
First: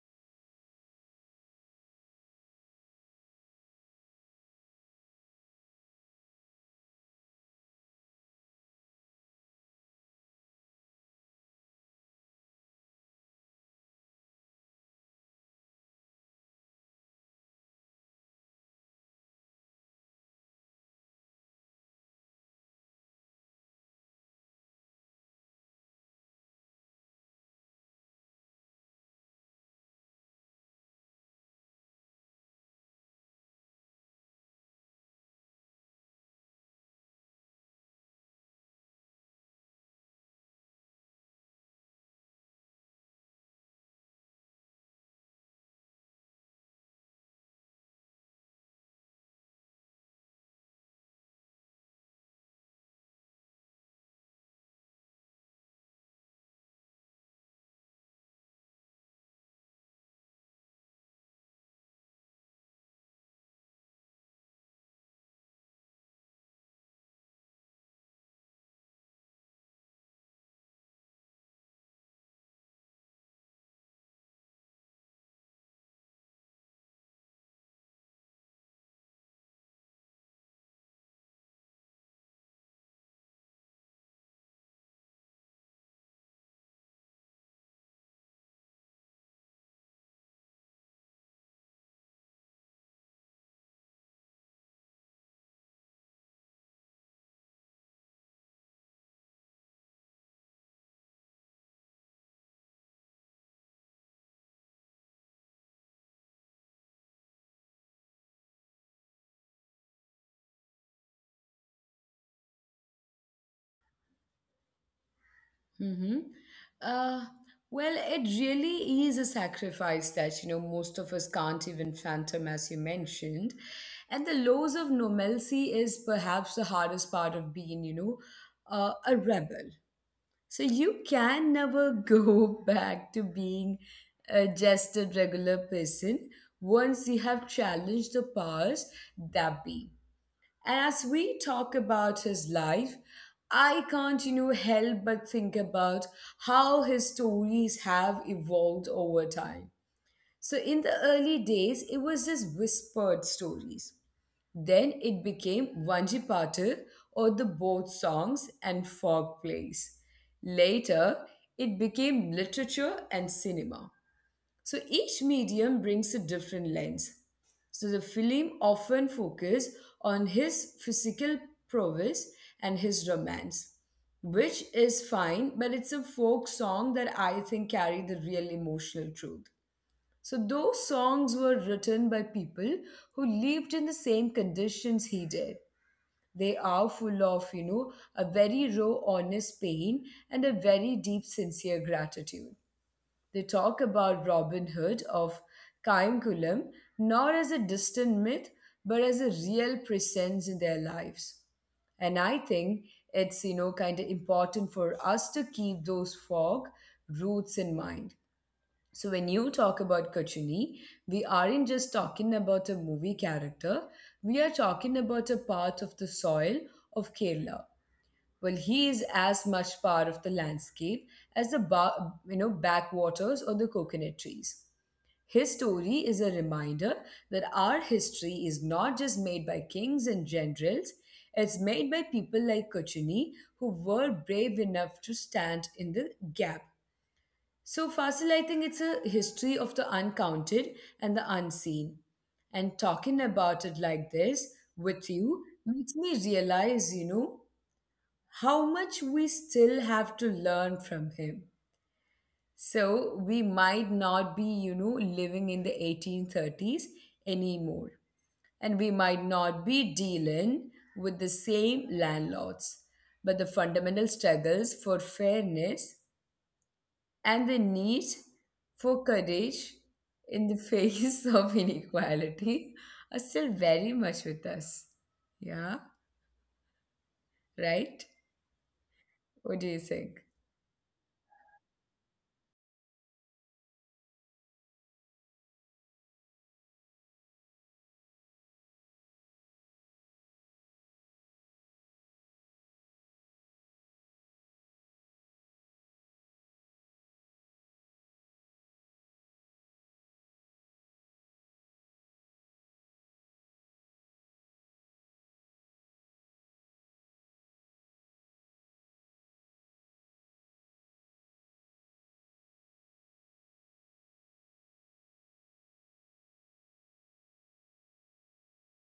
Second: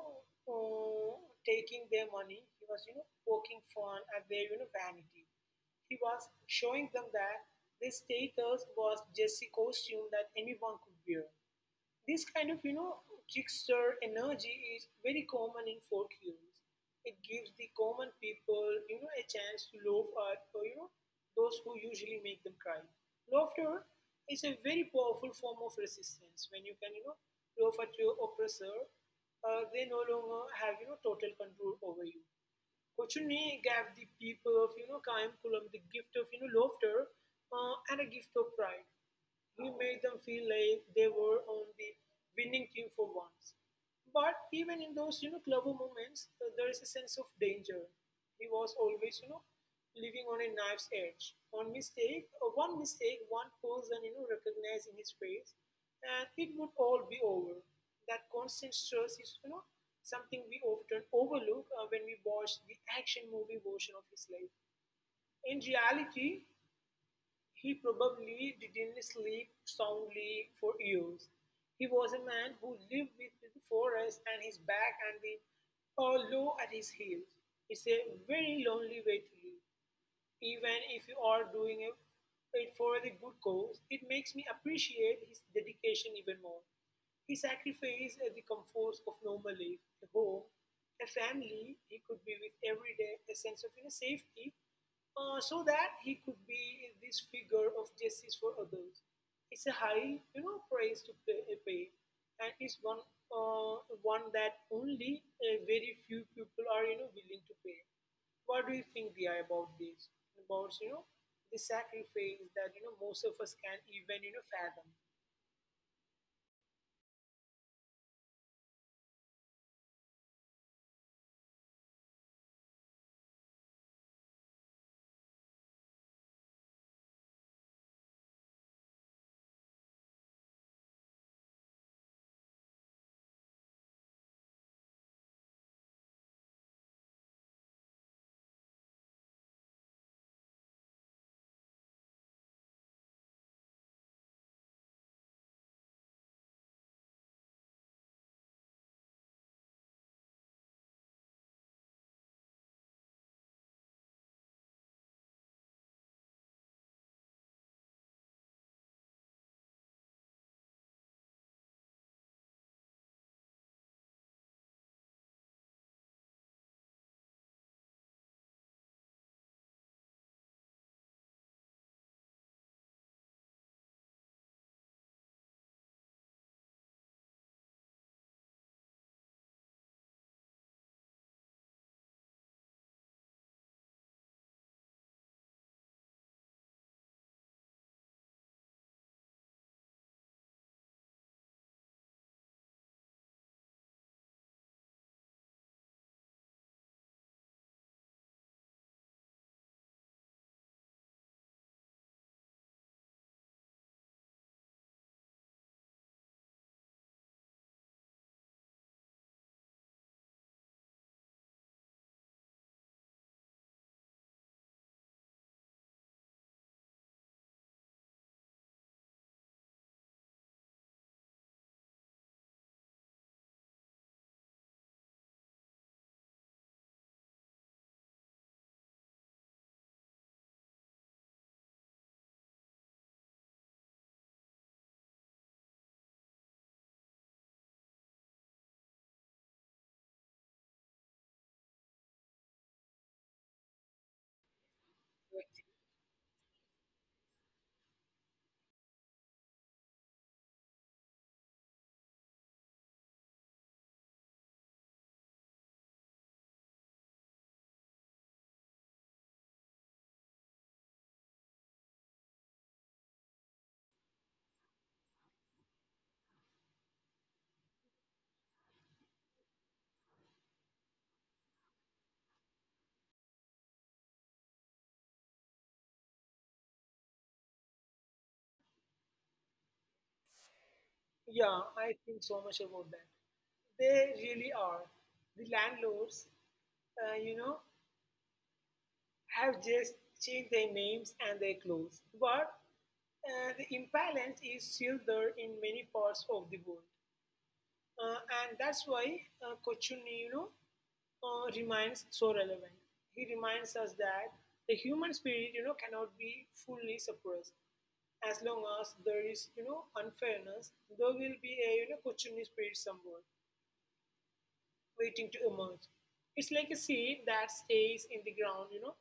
B: uh, taking their money, he was, poking fun at their, vanity. He was showing them that this status was just a costume that anyone could wear. This kind of, trickster energy is very common in folk heroes. It gives the common people, a chance to laugh at, or, those who usually make them cry. Laughter is a very powerful form of resistance. When you can, laugh at your oppressor, they no longer have, total control over you. Kochuni gave the people of, Kaimkulam the gift of, laughter and a gift of pride. He made them feel like they were on the winning team for once. But even in those, clever moments, there is a sense of danger. He was always, living on a knife's edge. One mistake, one person, recognizing his face, and it would all be over. That constant stress is, something we often overlook when we watch the action movie version of his life. In reality, he probably didn't sleep soundly for years. He was a man who lived with the forest and his back and the hollow at his heels. It's a very lonely way to live. Even if you are doing it for the good cause, it makes me appreciate his dedication even more. He sacrificed the comforts of normal life: a home, a family he could be with every day, a sense of inner safety, so that he could be this figure of justice for others. It's a high, price to pay, and it's one that only a very few people are, willing to pay. What do you think, Dia, about this? About the sacrifice that most of us can even fathom?
A: Mm-hmm. Uh, well, it really is a sacrifice that, most of us can't even fathom, as you mentioned. And the loss of normalcy is perhaps the hardest part of being, a rebel. So you can never go back to being just a regular person once you have challenged the powers that be. As we talk about his life, I can't, help but think about how his stories have evolved over time. So in the early days, it was just whispered stories. Then it became Vanji Patil or the boat songs and folk plays. Later, it became literature and cinema. So each medium brings a different lens. So the film often focuses on his physical prowess and his romance, which is fine, but it's a folk song that I think carry the real emotional truth. So those songs were written by people who lived in the same conditions he did. They are full of, a very raw, honest pain and a very deep, sincere gratitude. They talk about Robin Hood of Cainculum not as a distant myth, but as a real presence in their lives. And I think it's, kind of important for us to keep those fog roots in mind. So when you talk about Kachuni, we aren't just talking about a movie character, we are talking about a part of the soil of Kerala. Well, he is as much part of the landscape as the backwaters or the coconut trees. His story is a reminder that our history is not just made by kings and generals; it's made by people like Kochuni who were brave enough to stand in the gap. So, Fasil, I think it's a history of the uncounted and the unseen. And talking about it like this with you makes me realize, how much we still have to learn from him. So we might not be, living in the 1830s anymore. And we might not be dealing with the same landlords. But the fundamental struggles for fairness and the need for courage in the face of inequality are still very much with us. Yeah, right? What do you think?
B: Yeah, I think so much about that. They really are. The landlords, uh, you know, have just changed their names and their clothes, but the imbalance is still there in many parts of the world. And that's why Kochunni, remains so relevant. He reminds us that the human spirit, cannot be fully suppressed. As long as there is, unfairness, there will be a, Kochunni spirit somewhere waiting to emerge. It's like a seed that stays in the ground,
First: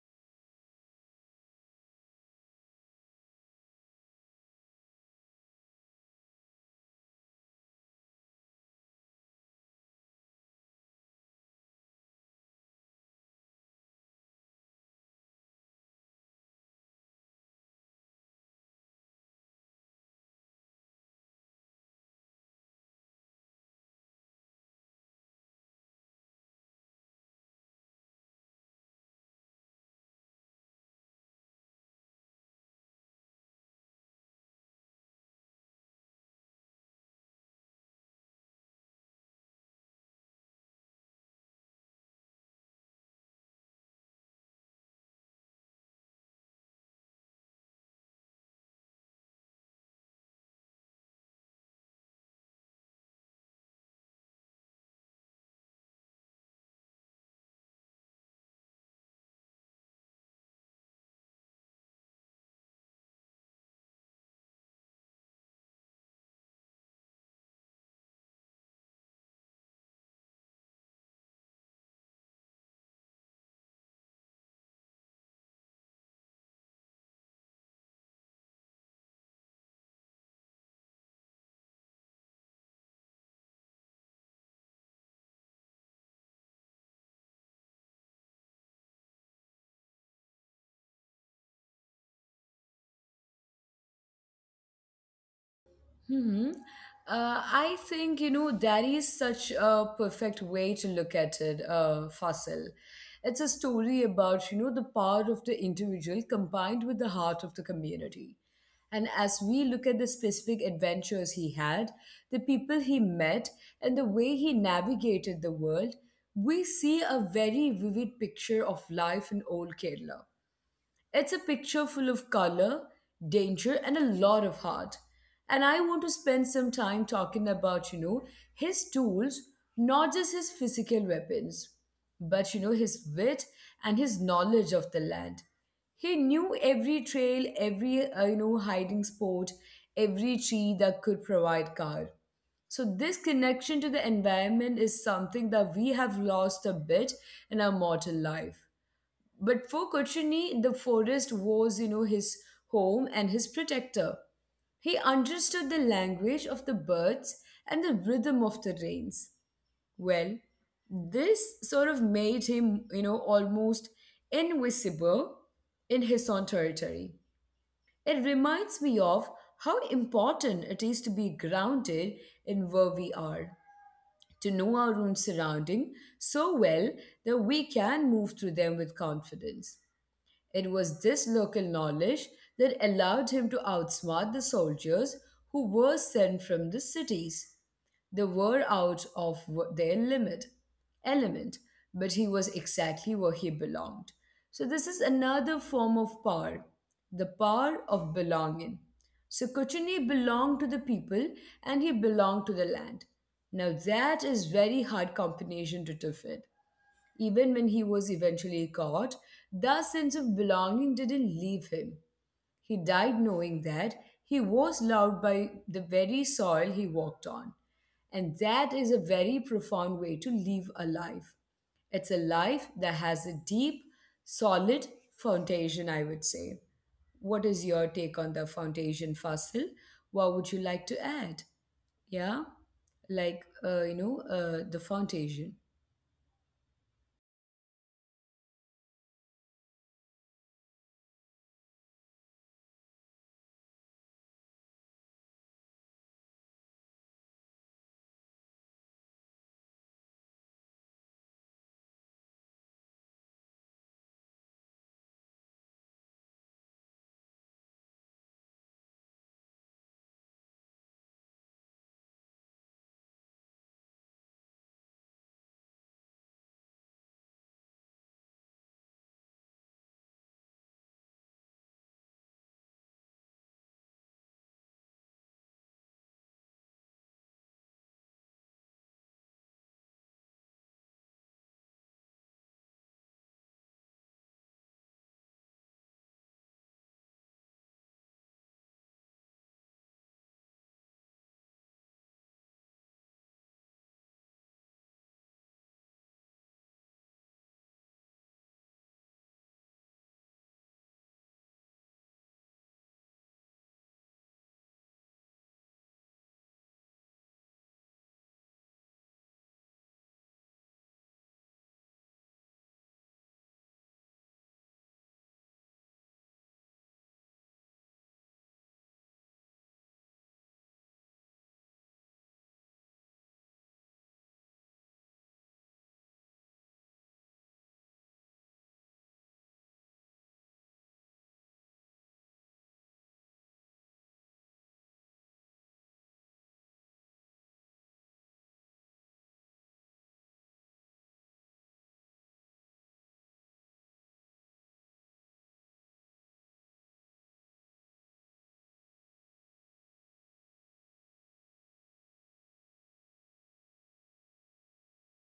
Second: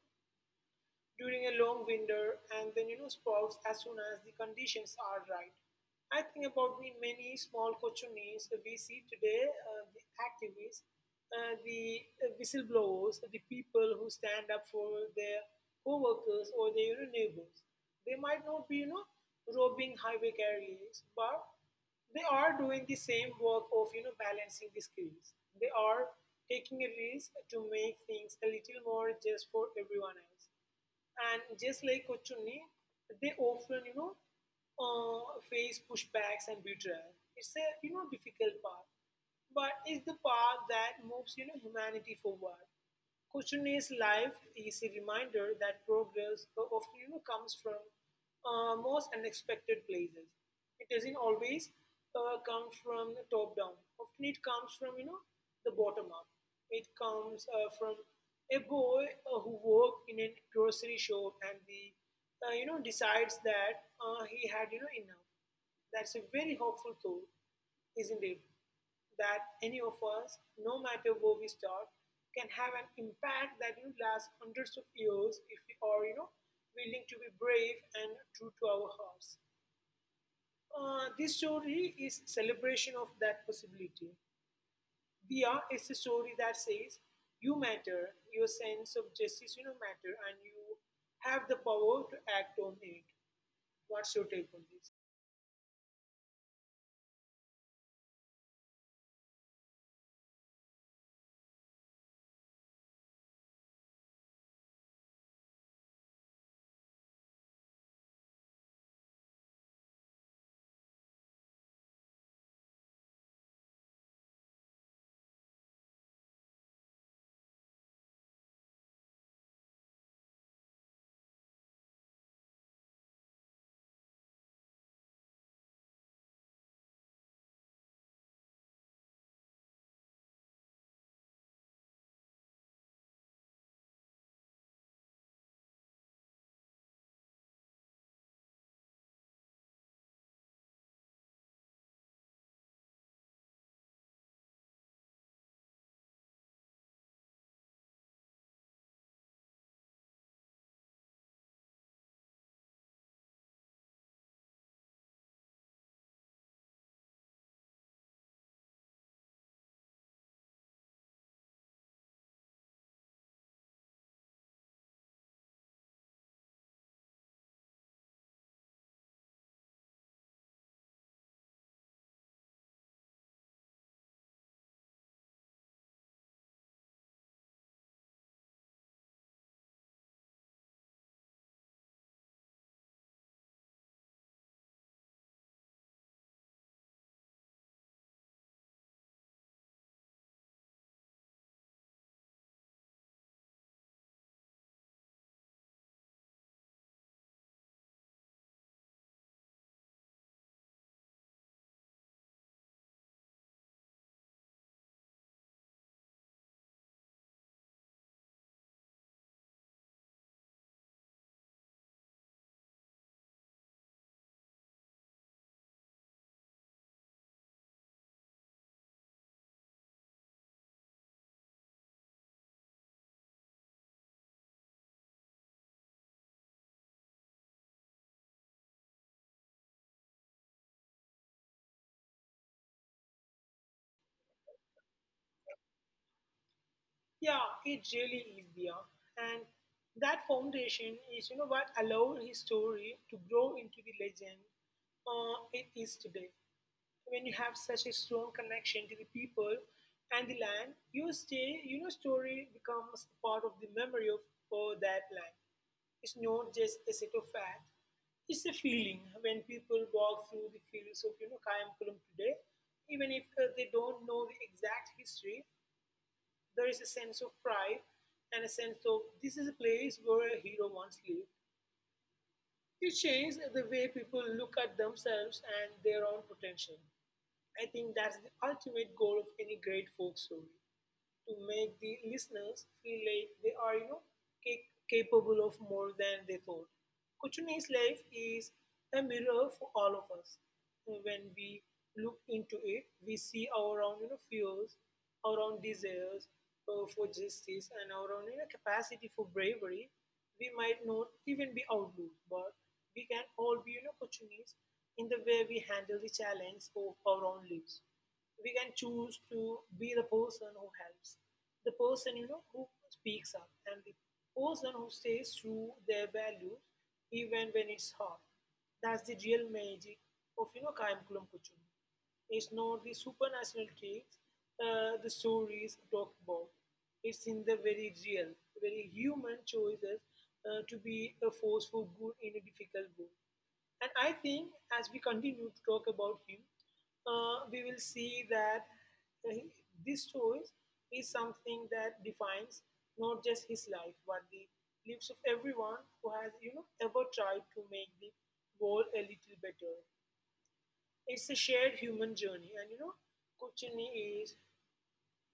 B: during a long winter, and then sprouts as soon as the conditions are right. I think about the many small cochonies we see today, the activists, the whistleblowers, the people who stand up for their co-workers or their neighbors. They might not be, robbing highway carriers, but they are doing the same work of balancing the scales. They are taking a risk to make things a little more just for everyone else. And just like Kochunni, they often, uh, face pushbacks and betrayal. It's a, difficult path, but it's the path that moves, humanity forward. Kushner's life is a reminder that progress often comes from most unexpected places. It doesn't always come from the top down. Often it comes from the bottom up. It comes from a boy who worked in a grocery shop and the you know decides that he had enough. That's a very hopeful thought, isn't it, that any of us, no matter where we start, can have an impact that will last hundreds of years if we are willing to be brave and true to our hearts. This story is celebration of that possibility. Dia is a story that says you matter, your sense of justice matter, and you have the power to act on it. What's your take on this?
A: hmm I think, that is such a perfect way to look at it, Fasil. It's a story about, the power of the individual combined with the heart of the community. And as we look at the specific adventures he had, the people he met, and the way he navigated the world, we see a very vivid picture of life in old Kerala. It's a picture full of color, danger, and a lot of heart. And I want to spend some time talking about, his tools, not just his physical weapons, but, his wit and his knowledge of the land. He knew every trail, every hiding spot, every tree that could provide cover. So, this connection to the environment is something that we have lost a bit in our mortal life. But for Kochuni, the forest was, his home and his protector. He understood the language of the birds and the rhythm of the rains. Well, this sort of made him, almost invisible in his own territory. It reminds me of how important it is to be grounded in where we are, to know our own surrounding so well that we can move through them with confidence. It was this local knowledge that allowed him to outsmart the soldiers who were sent from the cities. They were out of w- their limit element, but he was exactly where he belonged. So this is another form of power, the power of belonging. So Kuchini belonged to the people and he belonged to the land. Now that is very hard combination to defend. Even when he was eventually caught, that sense of belonging didn't leave him. He died knowing that he was loved by the very soil he walked on. And that is a very profound way to live a life. It's a life that has a deep, solid foundation, I would say. What is your take on the foundation, Fasil? What would you like to add? Yeah, like, the foundation.
B: Yeah, it really is, Dia. And that foundation is what allowed his story to grow into the legend it is today. When you have such a strong connection to the people and the land, you stay story becomes part of the memory of that land. It's not just a set of facts. It's a feeling when people walk through the fields of Kayampalam today, even if they don't know the exact history, there is a sense of pride and a sense of this is a place where a hero once lived. It changed the way people look at themselves and their own potential. I think that's the ultimate goal of any great folk story, to make the listeners feel like they are capable of more than they thought. Kuchuni's life is a mirror for all of us. When we look into it, we see our own fears, our own desires for justice, and our own capacity for bravery. We might not even be outlaws, but we can all be opportunities in the way we handle the challenge of our own lives. We can choose to be the person who helps, the person who speaks up, and the person who stays true their values even when it's hard. That's the real magic of Kaimkulum Kuchum. It's not the supernatural traits the stories talk about. It's in the very real, very human choices, to be a force for good in a difficult world. And I think, as we continue to talk about him, we will see that uh, this choice is something that defines not just his life, but the lives of everyone who has ever tried to make the world a little better. It's a shared human journey, and Kuchini is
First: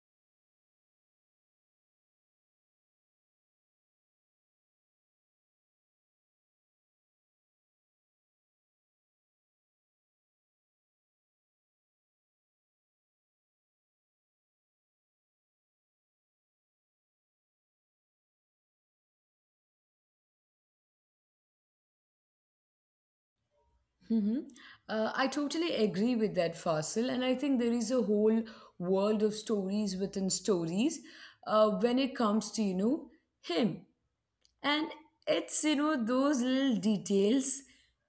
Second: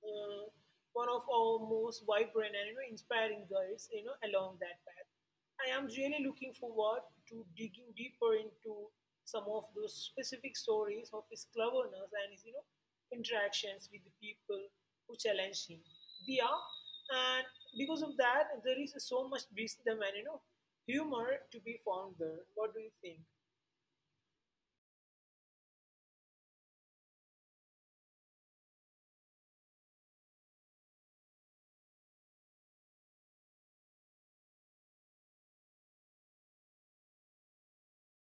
B: uh, one of our most vibrant and inspiring girls along that path. I am really looking forward to digging deeper into some of those specific stories of his cleverness and his interactions with the people who challenge him. They are. And because of that there is so much wisdom and humor to be found there. What do you think?
A: hmm I totally agree with that, Fasil. And I think there is a whole world of stories within stories when it comes to, him. And it's, those little details,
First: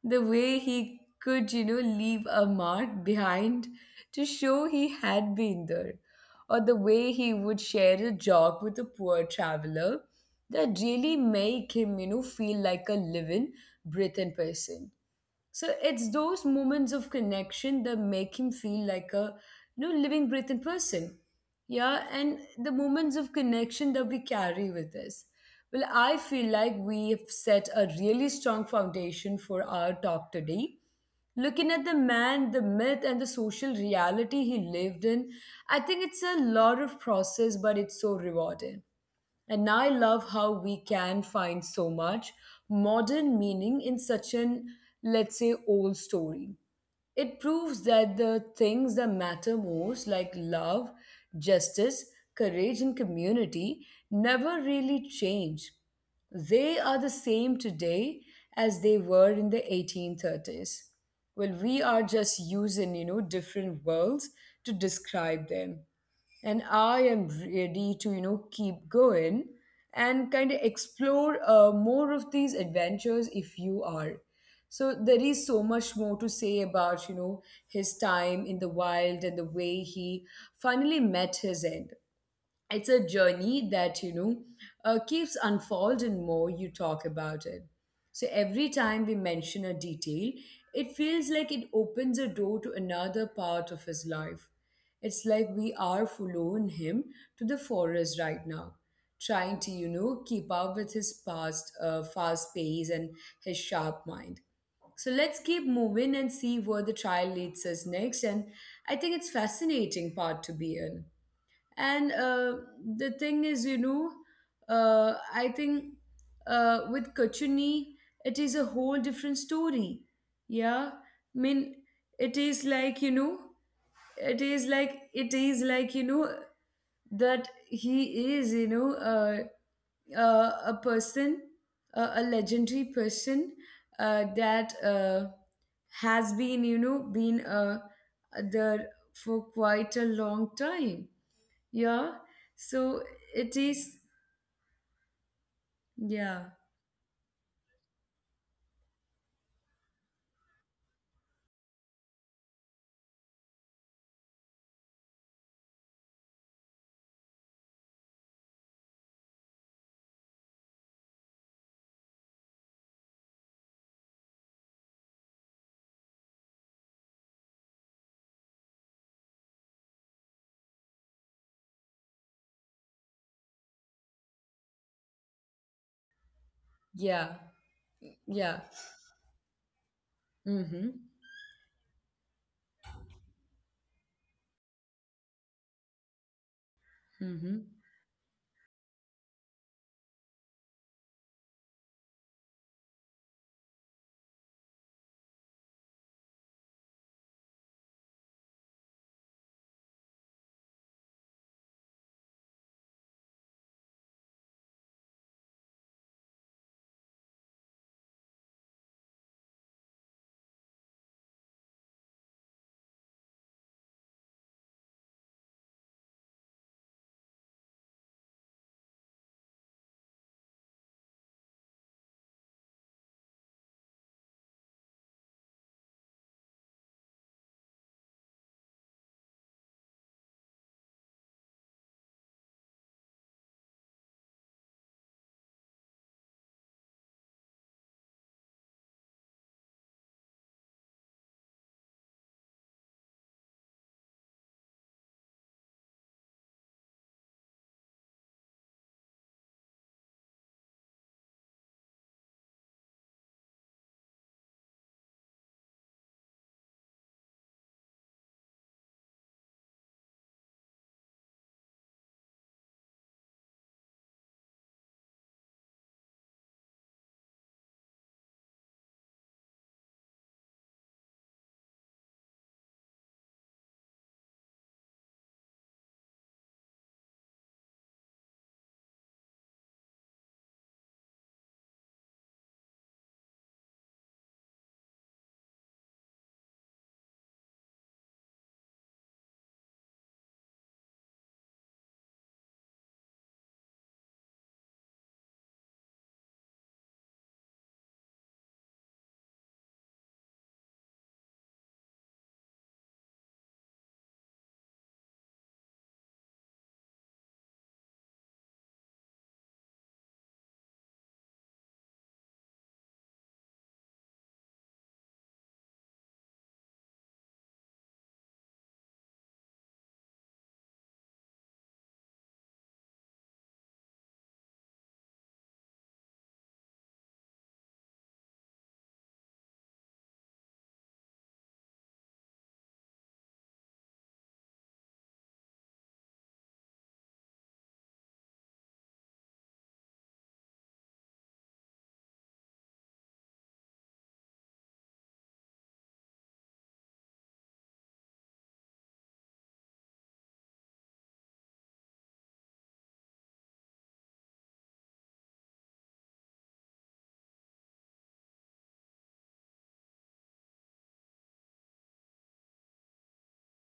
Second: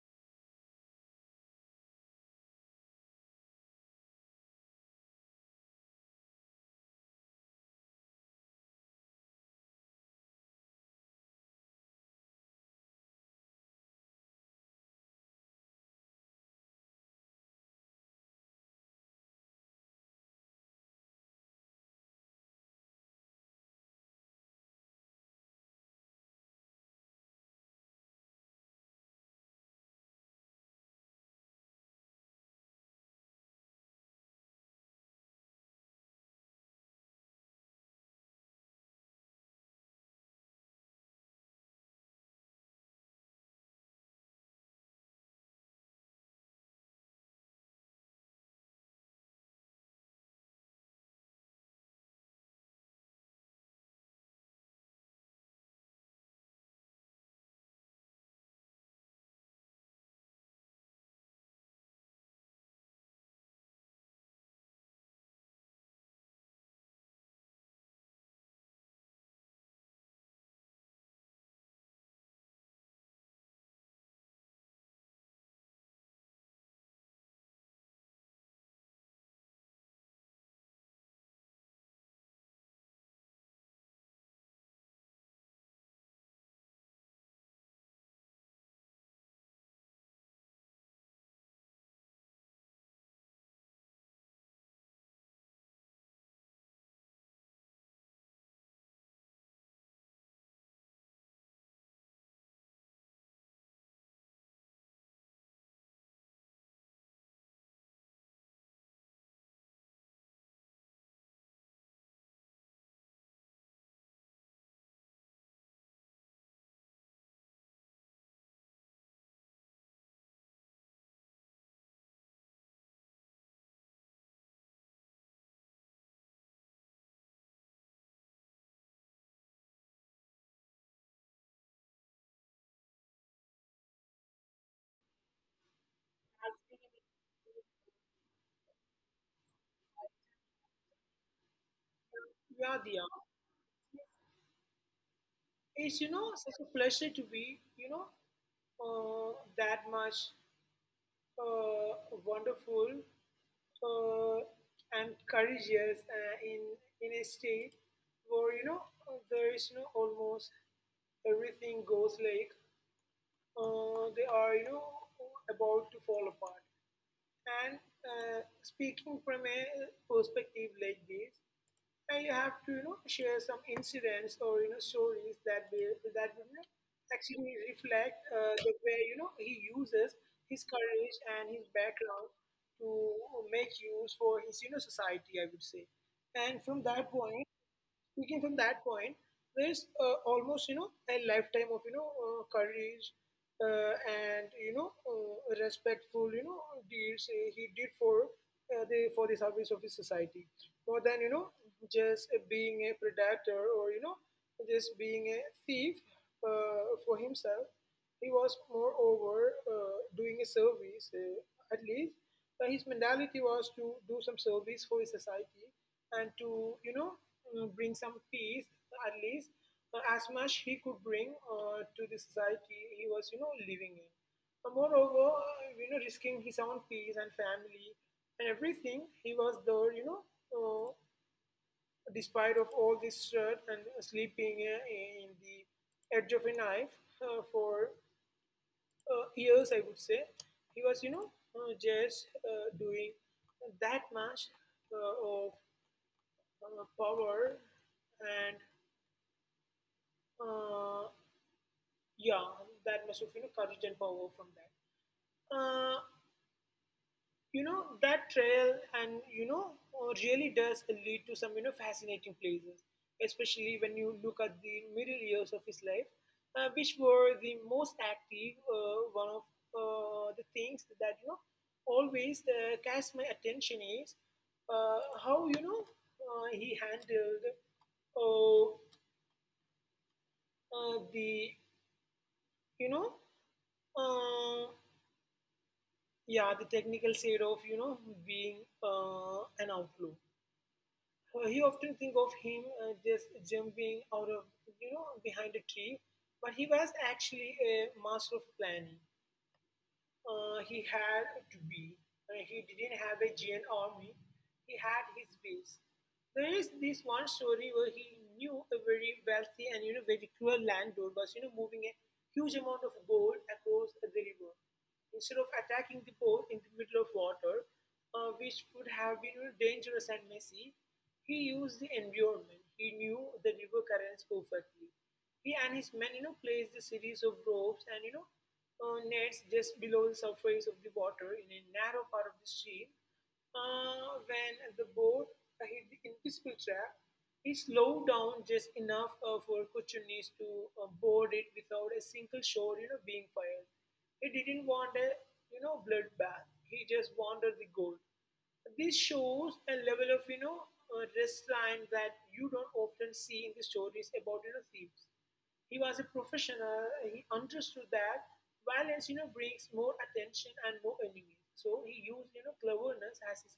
A: the way he could, leave a mark behind to show he had been there, or the way he would share a joke with a poor traveler that really make him, feel like a living, breathing person. So it's those moments of connection that make him feel like a living, breathing person. Yeah, and the moments of connection that we carry with us. Well, I feel like we have set a really strong foundation for our talk today. Looking at the man, the myth, and the social reality he lived in, I think it's a lot of process, but it's so rewarding. And I love how we can find so much modern meaning in such an, let's say, old story. It proves that the things that matter most, like love, justice, courage, and community, never really change. They are the same today as they were in the 1830s. Well, we are just using, you know, different words to describe them, and I am ready to, you know, keep going and kind of explore more of these adventures if you are. So there is so much more to say about, you know, his time in the wild and the way he finally met his end. It's a journey that keeps unfolding more you talk about it. So every time we mention a detail, it feels like it opens a door to another part of his life. It's like we are following him to the forest right now, trying to, you know, keep up with his past fast pace and his sharp mind. So let's keep moving and see where the trial leads us next. And I think it's fascinating part to be in. And the thing is, you know, I think with Kachuni, it is a whole different story. Yeah. I mean, it is like, you know, it is like, you know, that he is, you know, a person, a legendary person that has been, you know, been there for quite a long time. Yeah.
B: Yeah,
A: So
B: they are.
A: it is.
B: It's
A: Yeah.
B: such a pleasure to be that much wonderful uh, and courageous, in a state where there is almost everything goes like, they are about to fall apart. And speaking from a perspective like this, and you have to share some incidents or stories that will, you know,
A: Yeah.
B: actually reflect
A: Yeah.
B: the way he uses his
A: Mm-hmm.
B: courage and his background to make use for his society, I would say, and from that
A: Mm-hmm.
B: point. Speaking from that point, there's almost a lifetime of courage and respectful deeds he did for the service of his society, more than just being a predator or just being a thief for himself. He was moreover doing a service, at least his mentality was to do some service for his society and to bring some peace, at least as much he could bring to the society he was living in. Moreover, risking his own peace and family and everything, he was there, uh, despite of all this shirt and sleeping in the edge of a knife for years, I would say, he was just doing that much of power and, uh, yeah, that much of courage and power from that. Uh, that trail and really does lead to some fascinating places, especially when you look at the middle years of his life, which were the most active. One of the things that always catch my attention is how he handled, uh, the you know uh, yeah, the technical side of being an outlaw. You often think of him just jumping out of, behind a tree, but he was actually a master of planning. He had to be. He didn't have a giant army. He had his base. There is this one story where he knew a very wealthy and very cruel landlord was moving a huge amount of gold across the river. Instead of attacking the boat in the middle of water, which would have been, dangerous and messy, he used the environment. He knew the river currents perfectly. He and his men place the series of ropes and nets just below the surface of the water in a narrow part of the stream. When the boat hit the invisible trap, he slowed down just enough for Kuchunis to board it without a single shot being fired. He didn't want a bloodbath. He just wanted the gold. This shows a level of restraint that you don't often see in the stories about thieves. He was a professional. He understood that violence brings more attention and more enemies. So he used cleverness as his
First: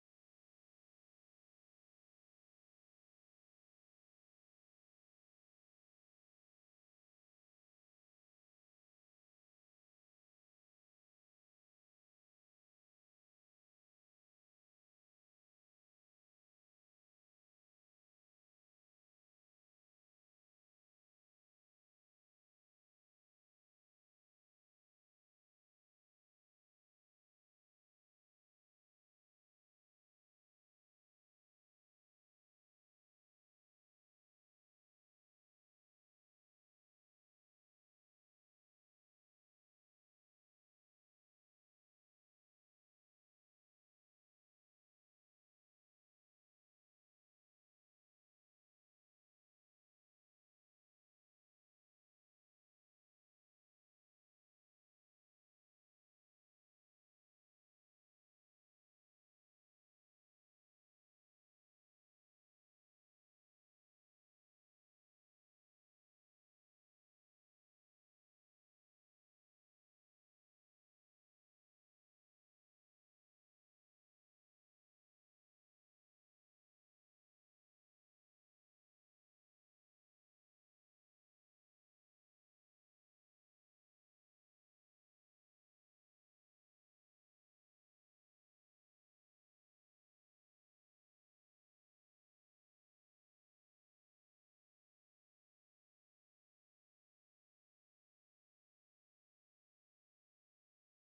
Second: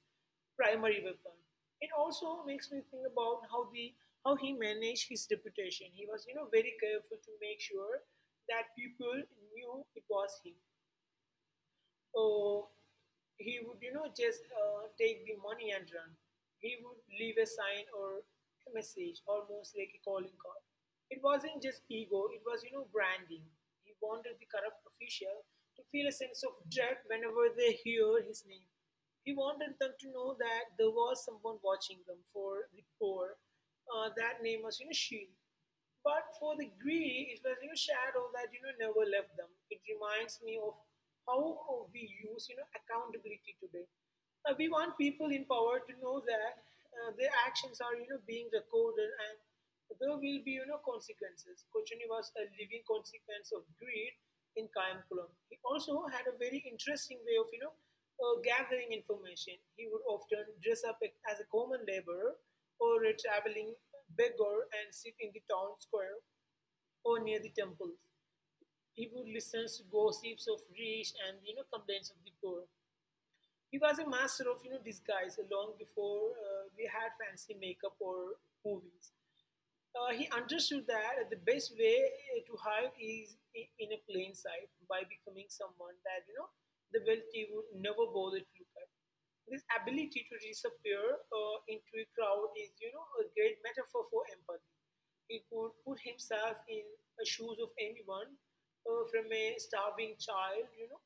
B: primary weapon. It also makes me think about how the how he managed his reputation. He was very careful to make sure that people knew it was him, or he would, just take the money and run. He would leave a sign or a message, almost like a calling card. It wasn't just ego, it was, branding. He wanted the corrupt official to feel a sense of dread whenever they hear his name. He wanted them to know that there was someone watching them for the poor. That name was, Shield. But for the Greek, it was your shadow that never left them. It reminds me of how we use accountability today. We want people in power to know that their actions are being recorded and there will be consequences. Kochuni was a living consequence of greed in Kayankulam. He also had a very interesting way of gathering information. He would often dress up as a common laborer or a traveling beggar and sit in the town square or near the temples. He would listen to gossips of rich and complaints of the poor. He was a master of disguise long before we had fancy makeup or movies. He understood that the best way to hide is in a plain sight by becoming someone that the wealthy would never bother to look at. This ability to disappear into a crowd is a great metaphor for empathy. He could put himself in the shoes of anyone, from a starving child,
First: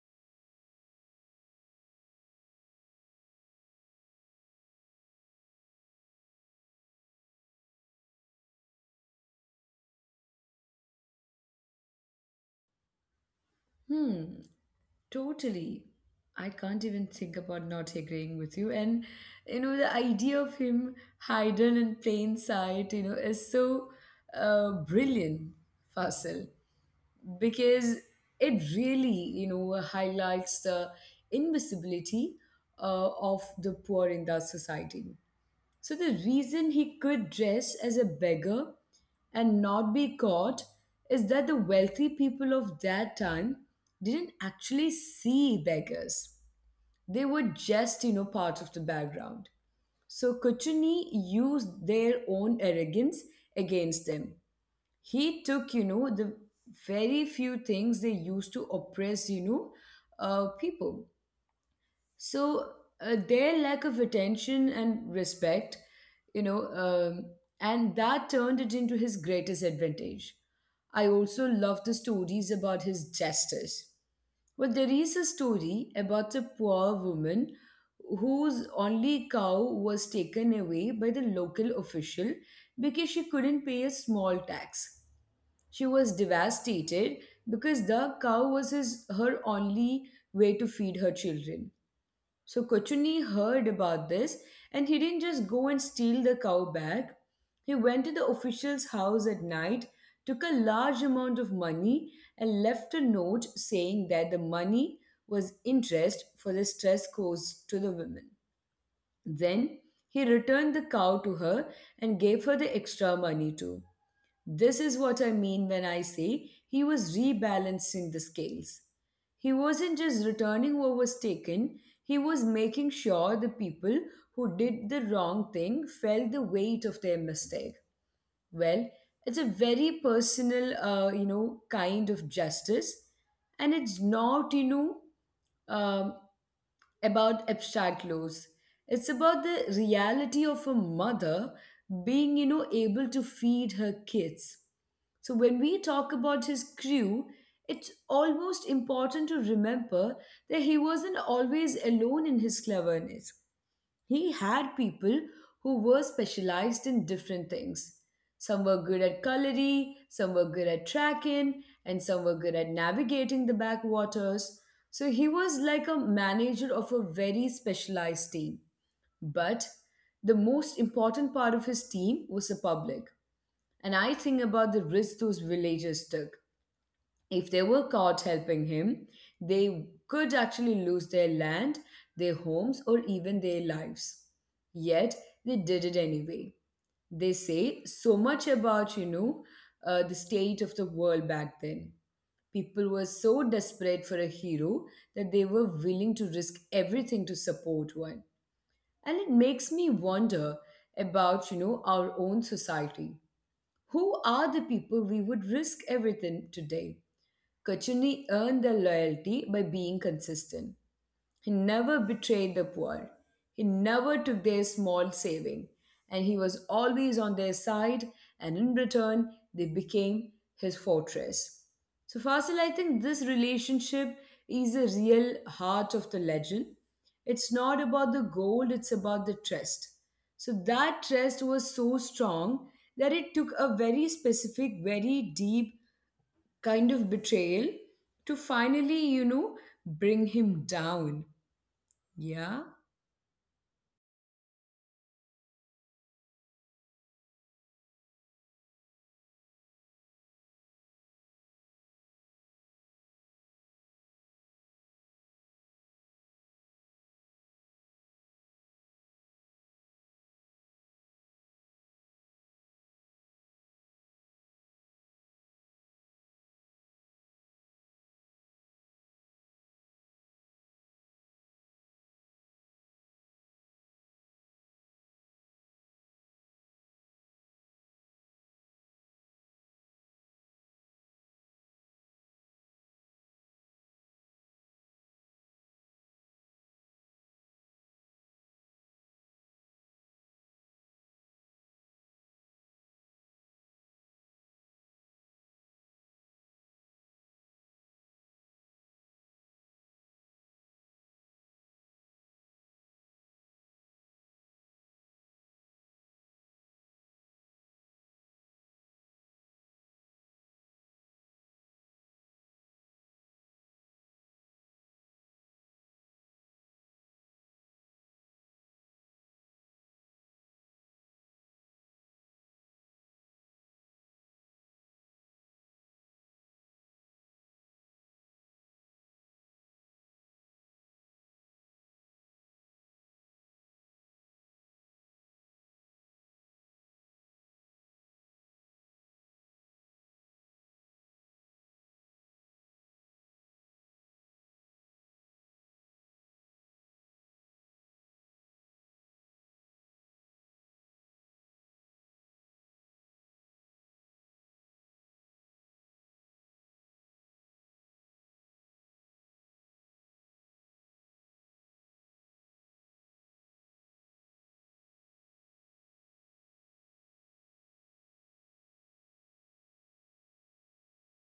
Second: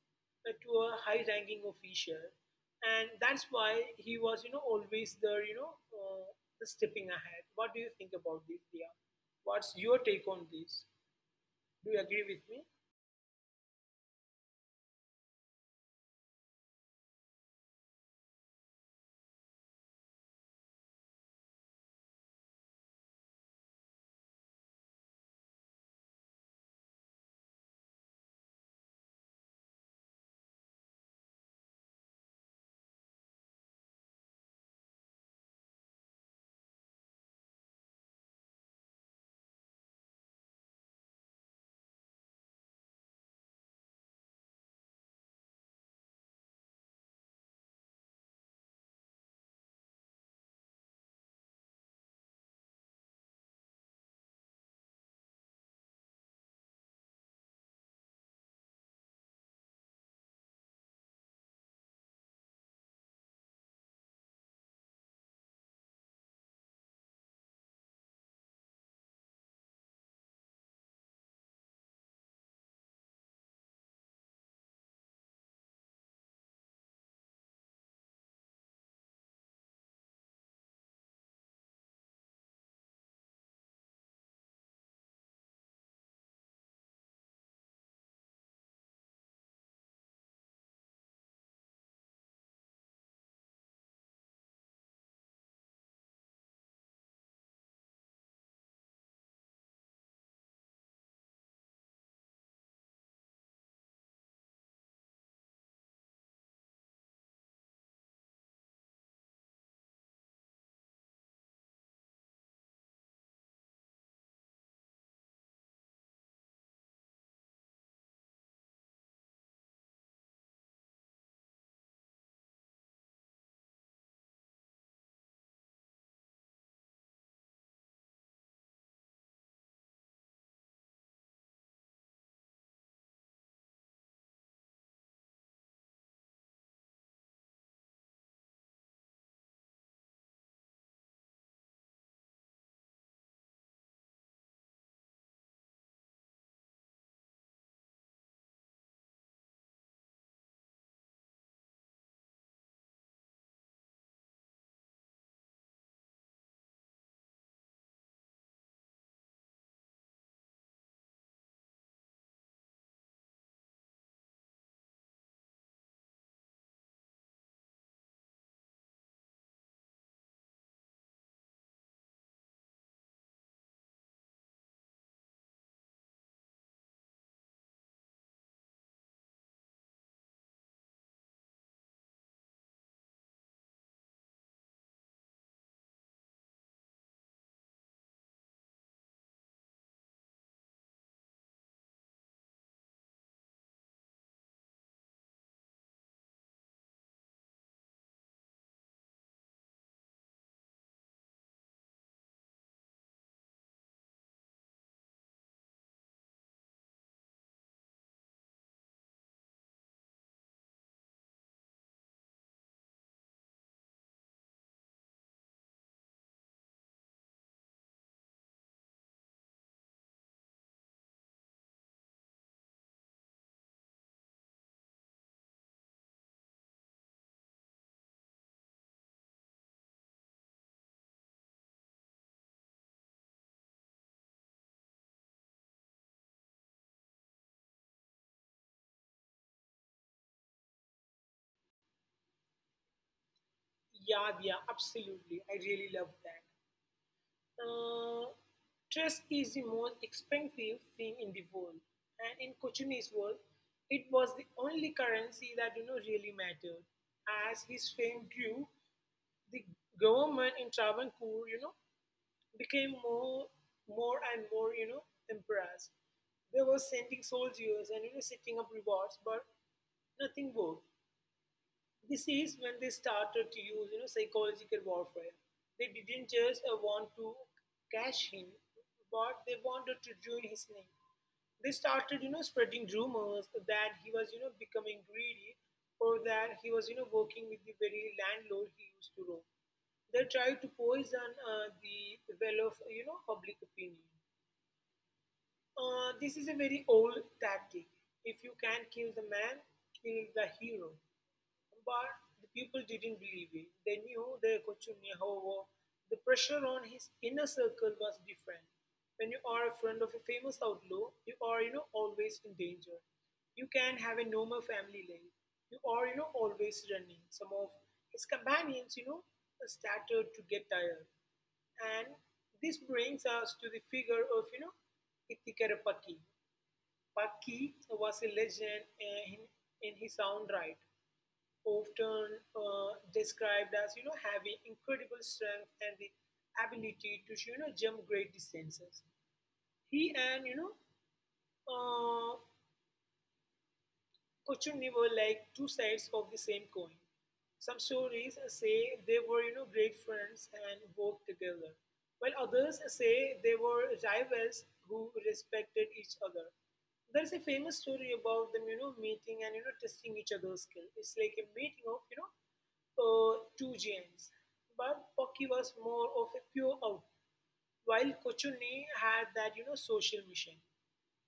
B: to a high-ranking official, and that's why he was, always there, the stepping ahead. What do you think about this, Dia? What's your take on this? Do you agree with me?
A: Hmm. Totally. I can't even think about not agreeing with you. And you know, the idea of him hidden in plain sight, you know, is so brilliant, Fasil, because it really, you know, highlights the invisibility of the poor in that society. So the reason he could dress as a beggar and not be caught is that the wealthy people of that time didn't actually see beggars. They were just, you know, part of the background. So Kuchuni used their own arrogance against them. He took, you know, the very few things they used to oppress, you know, people. So their lack of attention and respect, you know, um, and that turned it into his greatest advantage. I also love the stories about his justice. Well, there is a story about a poor woman whose only cow was taken away by the local official because she couldn't pay a small tax. She was devastated because the cow was his, her only way to feed her children. So Kochuni heard about this and he didn't just go and steal the cow back. He went to the official's house at night, took a large amount of money, and left a note saying that the money was interest for the stress caused to the women. Then he returned the cow to her and gave her the extra money too. This is what I mean when I say he was rebalancing the scales. He wasn't just returning what was taken, he was making sure the people who did the wrong thing felt the weight of their mistake. Well, it's a very personal, you know, kind of justice, and it's not, you know, um, about abstract laws. It's about the reality of a mother being, you know, able to feed her kids. So when we talk about his crew, it's almost important to remember that he wasn't always alone in his cleverness. He had people who were specialized in different things. Some were good at culinary, some were good at tracking, and some were good at navigating the backwaters. So he was like a manager of a very specialized team. But the most important part of his team was the public. And I think about the risk those villagers took. If they were caught helping him, they could actually lose their land, their homes, or even their lives. Yet they did it anyway. They say so much about, you know, the state of the world back then. People were so desperate for a hero that they were willing to risk everything to support one. And it makes me wonder about, you know, our own society. Who are the people we would risk everything today? Kachuni earned their loyalty by being consistent. He never betrayed the poor. He never took their small saving, and he was always on their side, and in return, they became his fortress. So, Fasil, I think this relationship is the real heart of the legend. It's not about the gold, it's about the trust. So, that trust was so strong that it took a very specific, very deep kind of betrayal to finally, you know, bring him down. Yeah.
B: Yeah, Dia, absolutely. I really love that. Uh, Trust is the most expensive thing in the world, and in Kochuni's world, it was the only currency that really mattered. As his fame grew, the government in Travancore, became more and more, embarrassed. They were sending soldiers and setting up rewards, but nothing worked. This is when they started to use, psychological warfare. They didn't just want to cash him, but they wanted to ruin his name. They started, spreading rumors that he was, becoming greedy, or that he was, working with the very landlord he used to rob. They tried to poison the well of, public opinion. This is a very old tactic. If you can't kill the man, kill the hero. But the people didn't believe it. They knew their Kochunni. However, the pressure on his inner circle was different. When you are a friend of a famous outlaw, you are, always in danger. You can have a normal family life. You are, always running. Some of his companions, started to get tired. And this brings us to the figure of, Ithikarapaki. Paki was a legend in his own right, often described as having incredible strength and the ability to jump great distances. He and uh, Kochunni were like two sides of the same coin. Some stories say they were, great friends and worked together, while others say they were rivals who respected each other. There's a famous story about them, meeting and testing each other's skill. It's like a meeting of, two giants. But Pocky was more of a pure out, while Kochunni had that social mission.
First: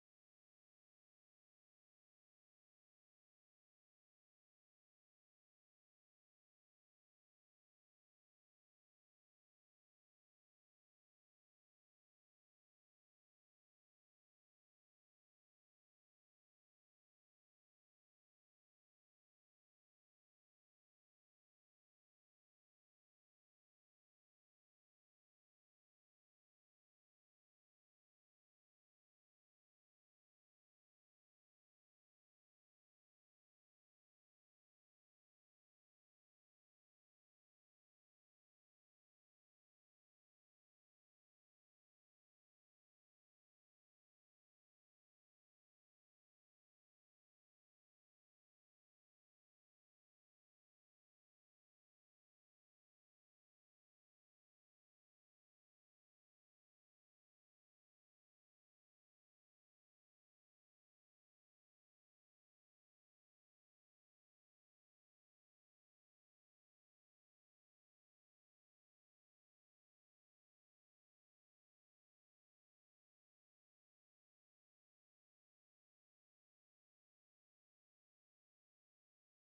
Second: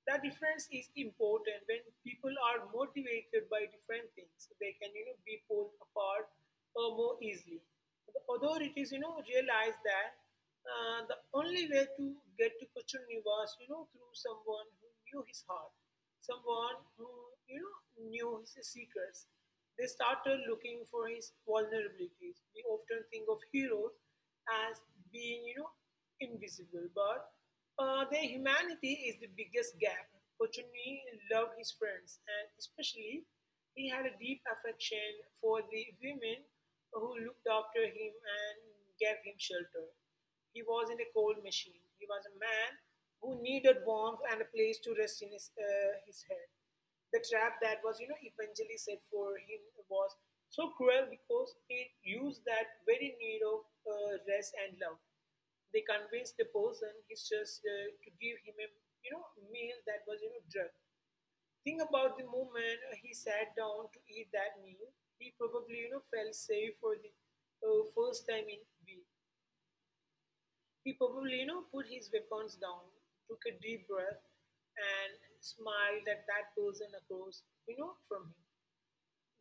B: That difference is important when people are motivated by different things. They can be pulled apart more easily. The authorities realized that the only way to get to Kochunni was through someone who knew his heart, someone who you know knew his secrets. They started looking for his vulnerabilities. We often think of heroes as being invisible, but their humanity is the biggest gap. Kochuni loved his friends, and especially he had a deep affection for the women who looked after him and gave him shelter. He wasn't a cold machine. He was a man who needed warmth and a place to rest in his head. The trap that was, eventually set for him was so cruel because it used that very need of rest and love. They convinced the person he's just to give him a, you know, meal that was, drug. Think about the moment he sat down to eat that meal. He probably, felt safe for the first time in weeks. He probably, put his weapons down, took a deep breath, and smiled at that person across, from him.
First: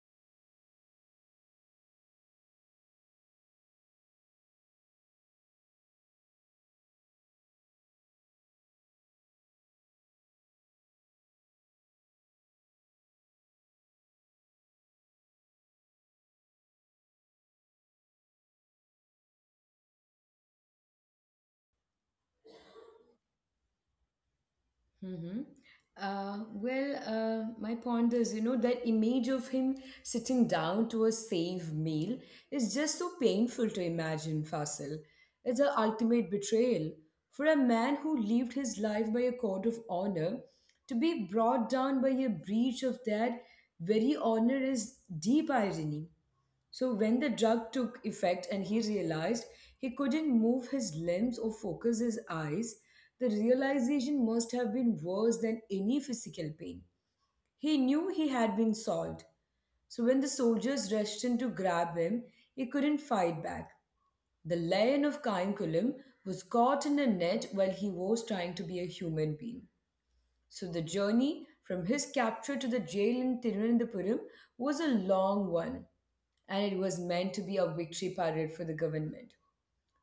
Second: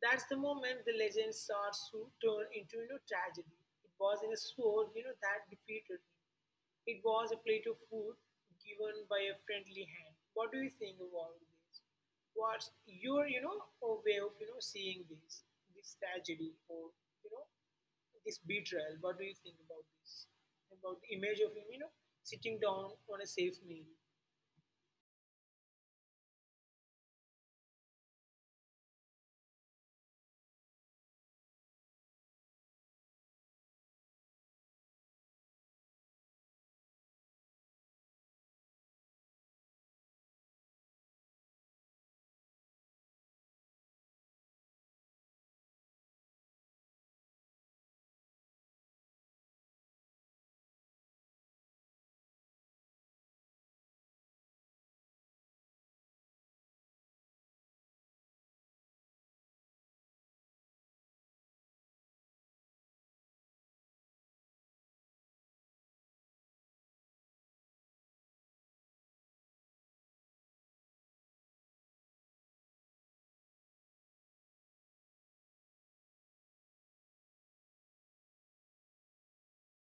B: That's the moment the legend starts to turn into, tragedy. It was in a sword, that defeated him. It was a plate of food given by a friendly hand. What do you think of all this? What's your, way of, seeing this, this tragedy, or, you know, this betrayal? What do you think about this? About the image of him, sitting down on a safe meal.
A: Mm-hmm. Well, my point is, you know, that image of him sitting down to a safe meal is just so painful to imagine, Fasil. It's the ultimate betrayal. For a man who lived his life by a code of honor, to be brought down by a breach of that very honor is deep irony. So, when the drug took effect and he realized he couldn't move his limbs or focus his eyes, the realization must have been worse than any physical pain. He knew he had been solved. So, when the soldiers rushed in to grab him, he couldn't fight back. The lion of Cainculum was caught in a net while he was trying to be a human being. So, the journey from his capture to the jail in Thiruvananthapuram was a long one and it was meant to be a victory parade for the government.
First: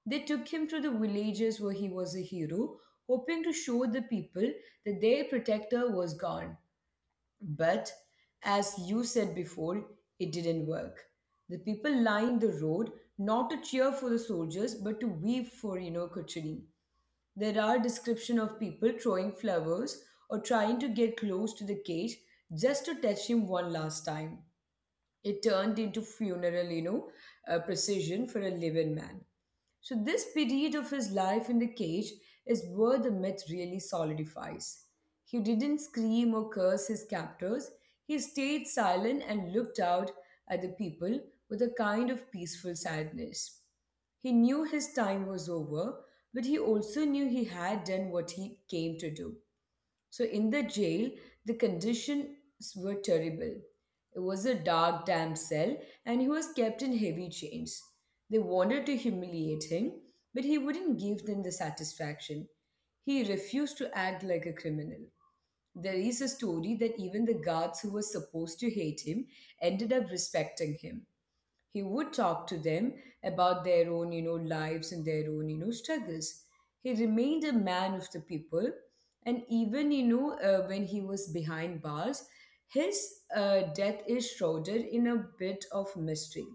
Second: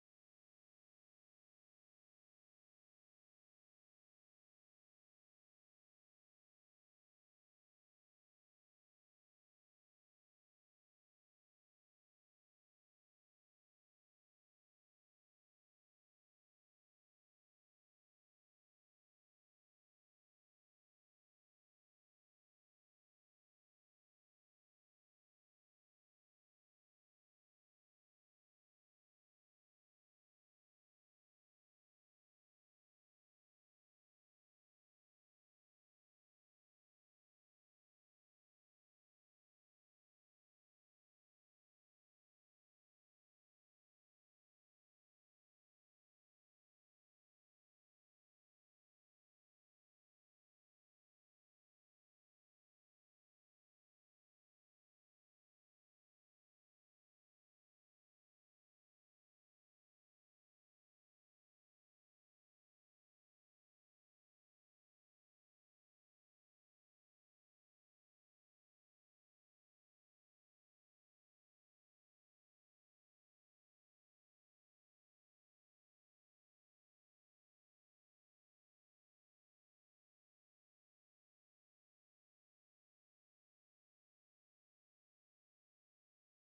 A: They took him to the villages where he was a hero, hoping to show the people that their protector was gone. But, as you said before, it didn't work. The people lined the road not to cheer for the soldiers but to weep for, you know, Kuchari. There are descriptions of people throwing flowers or trying to get close to the cage just to touch him one last time. It turned into funeral, you know, precision for a living man. So this period of his life in the cage is where the myth really solidifies. He didn't scream or curse his captors. He stayed silent and looked out at the people with a kind of peaceful sadness. He knew his time was over, but he also knew he had done what he came to do. So in the jail, the conditions were terrible. It was a dark, damp cell, and he was kept in heavy chains. They wanted to humiliate him, but he wouldn't give them the satisfaction. He refused to act like a criminal. There is a story that even the guards who were supposed to hate him ended up respecting him. He would talk to them about their own, you know, lives and their own, you know, struggles. He remained a man of the people, and even, you know, when he was behind bars, his death is shrouded in a bit of mystery.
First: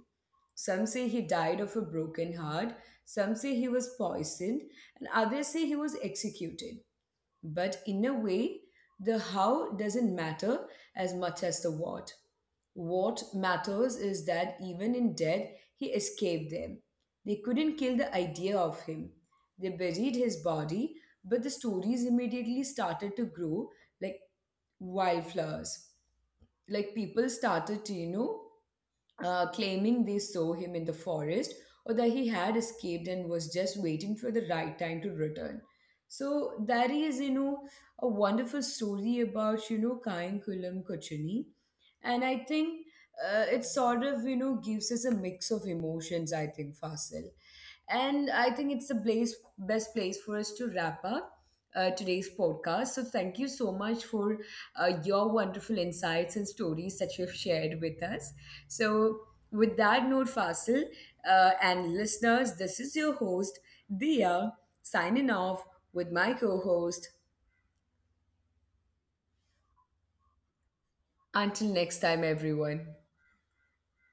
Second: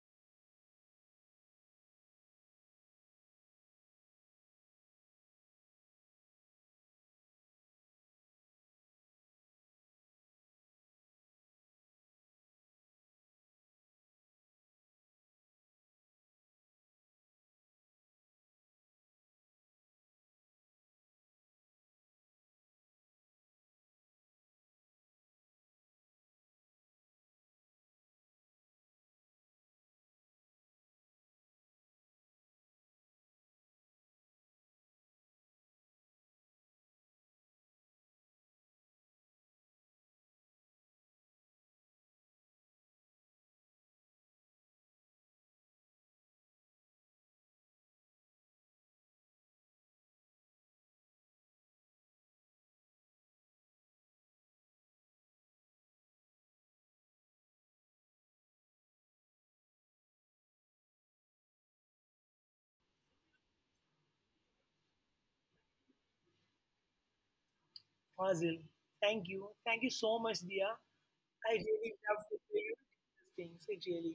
A: Some say he died of a broken heart, some say he was poisoned, and others say he was executed. But in a way, the how doesn't matter as much as the what. What matters is that even in death, he escaped them. They couldn't kill the idea of him. They buried his body, but the stories immediately started to grow like wildflowers. Like people started to, you know, claiming they saw him in the forest or that he had escaped and was just waiting for the right time to return. So that is, you know, a wonderful story about, you know, Kayankulam Kochuni. And I think it sort of, you know, gives us a mix of emotions, I think, Fasil. And I think it's the place, best place for us to wrap up today's podcast. So thank you so much for your wonderful insights and stories that you've shared with us. So, with that note, Fasil, and listeners, this is your host, Dia, signing off with my co host.
B: Fazil, thank you. Thank you so much, dear. I
A: Until
B: really
A: next
B: love
A: time,
B: to hear
A: everyone.
B: these things. It really,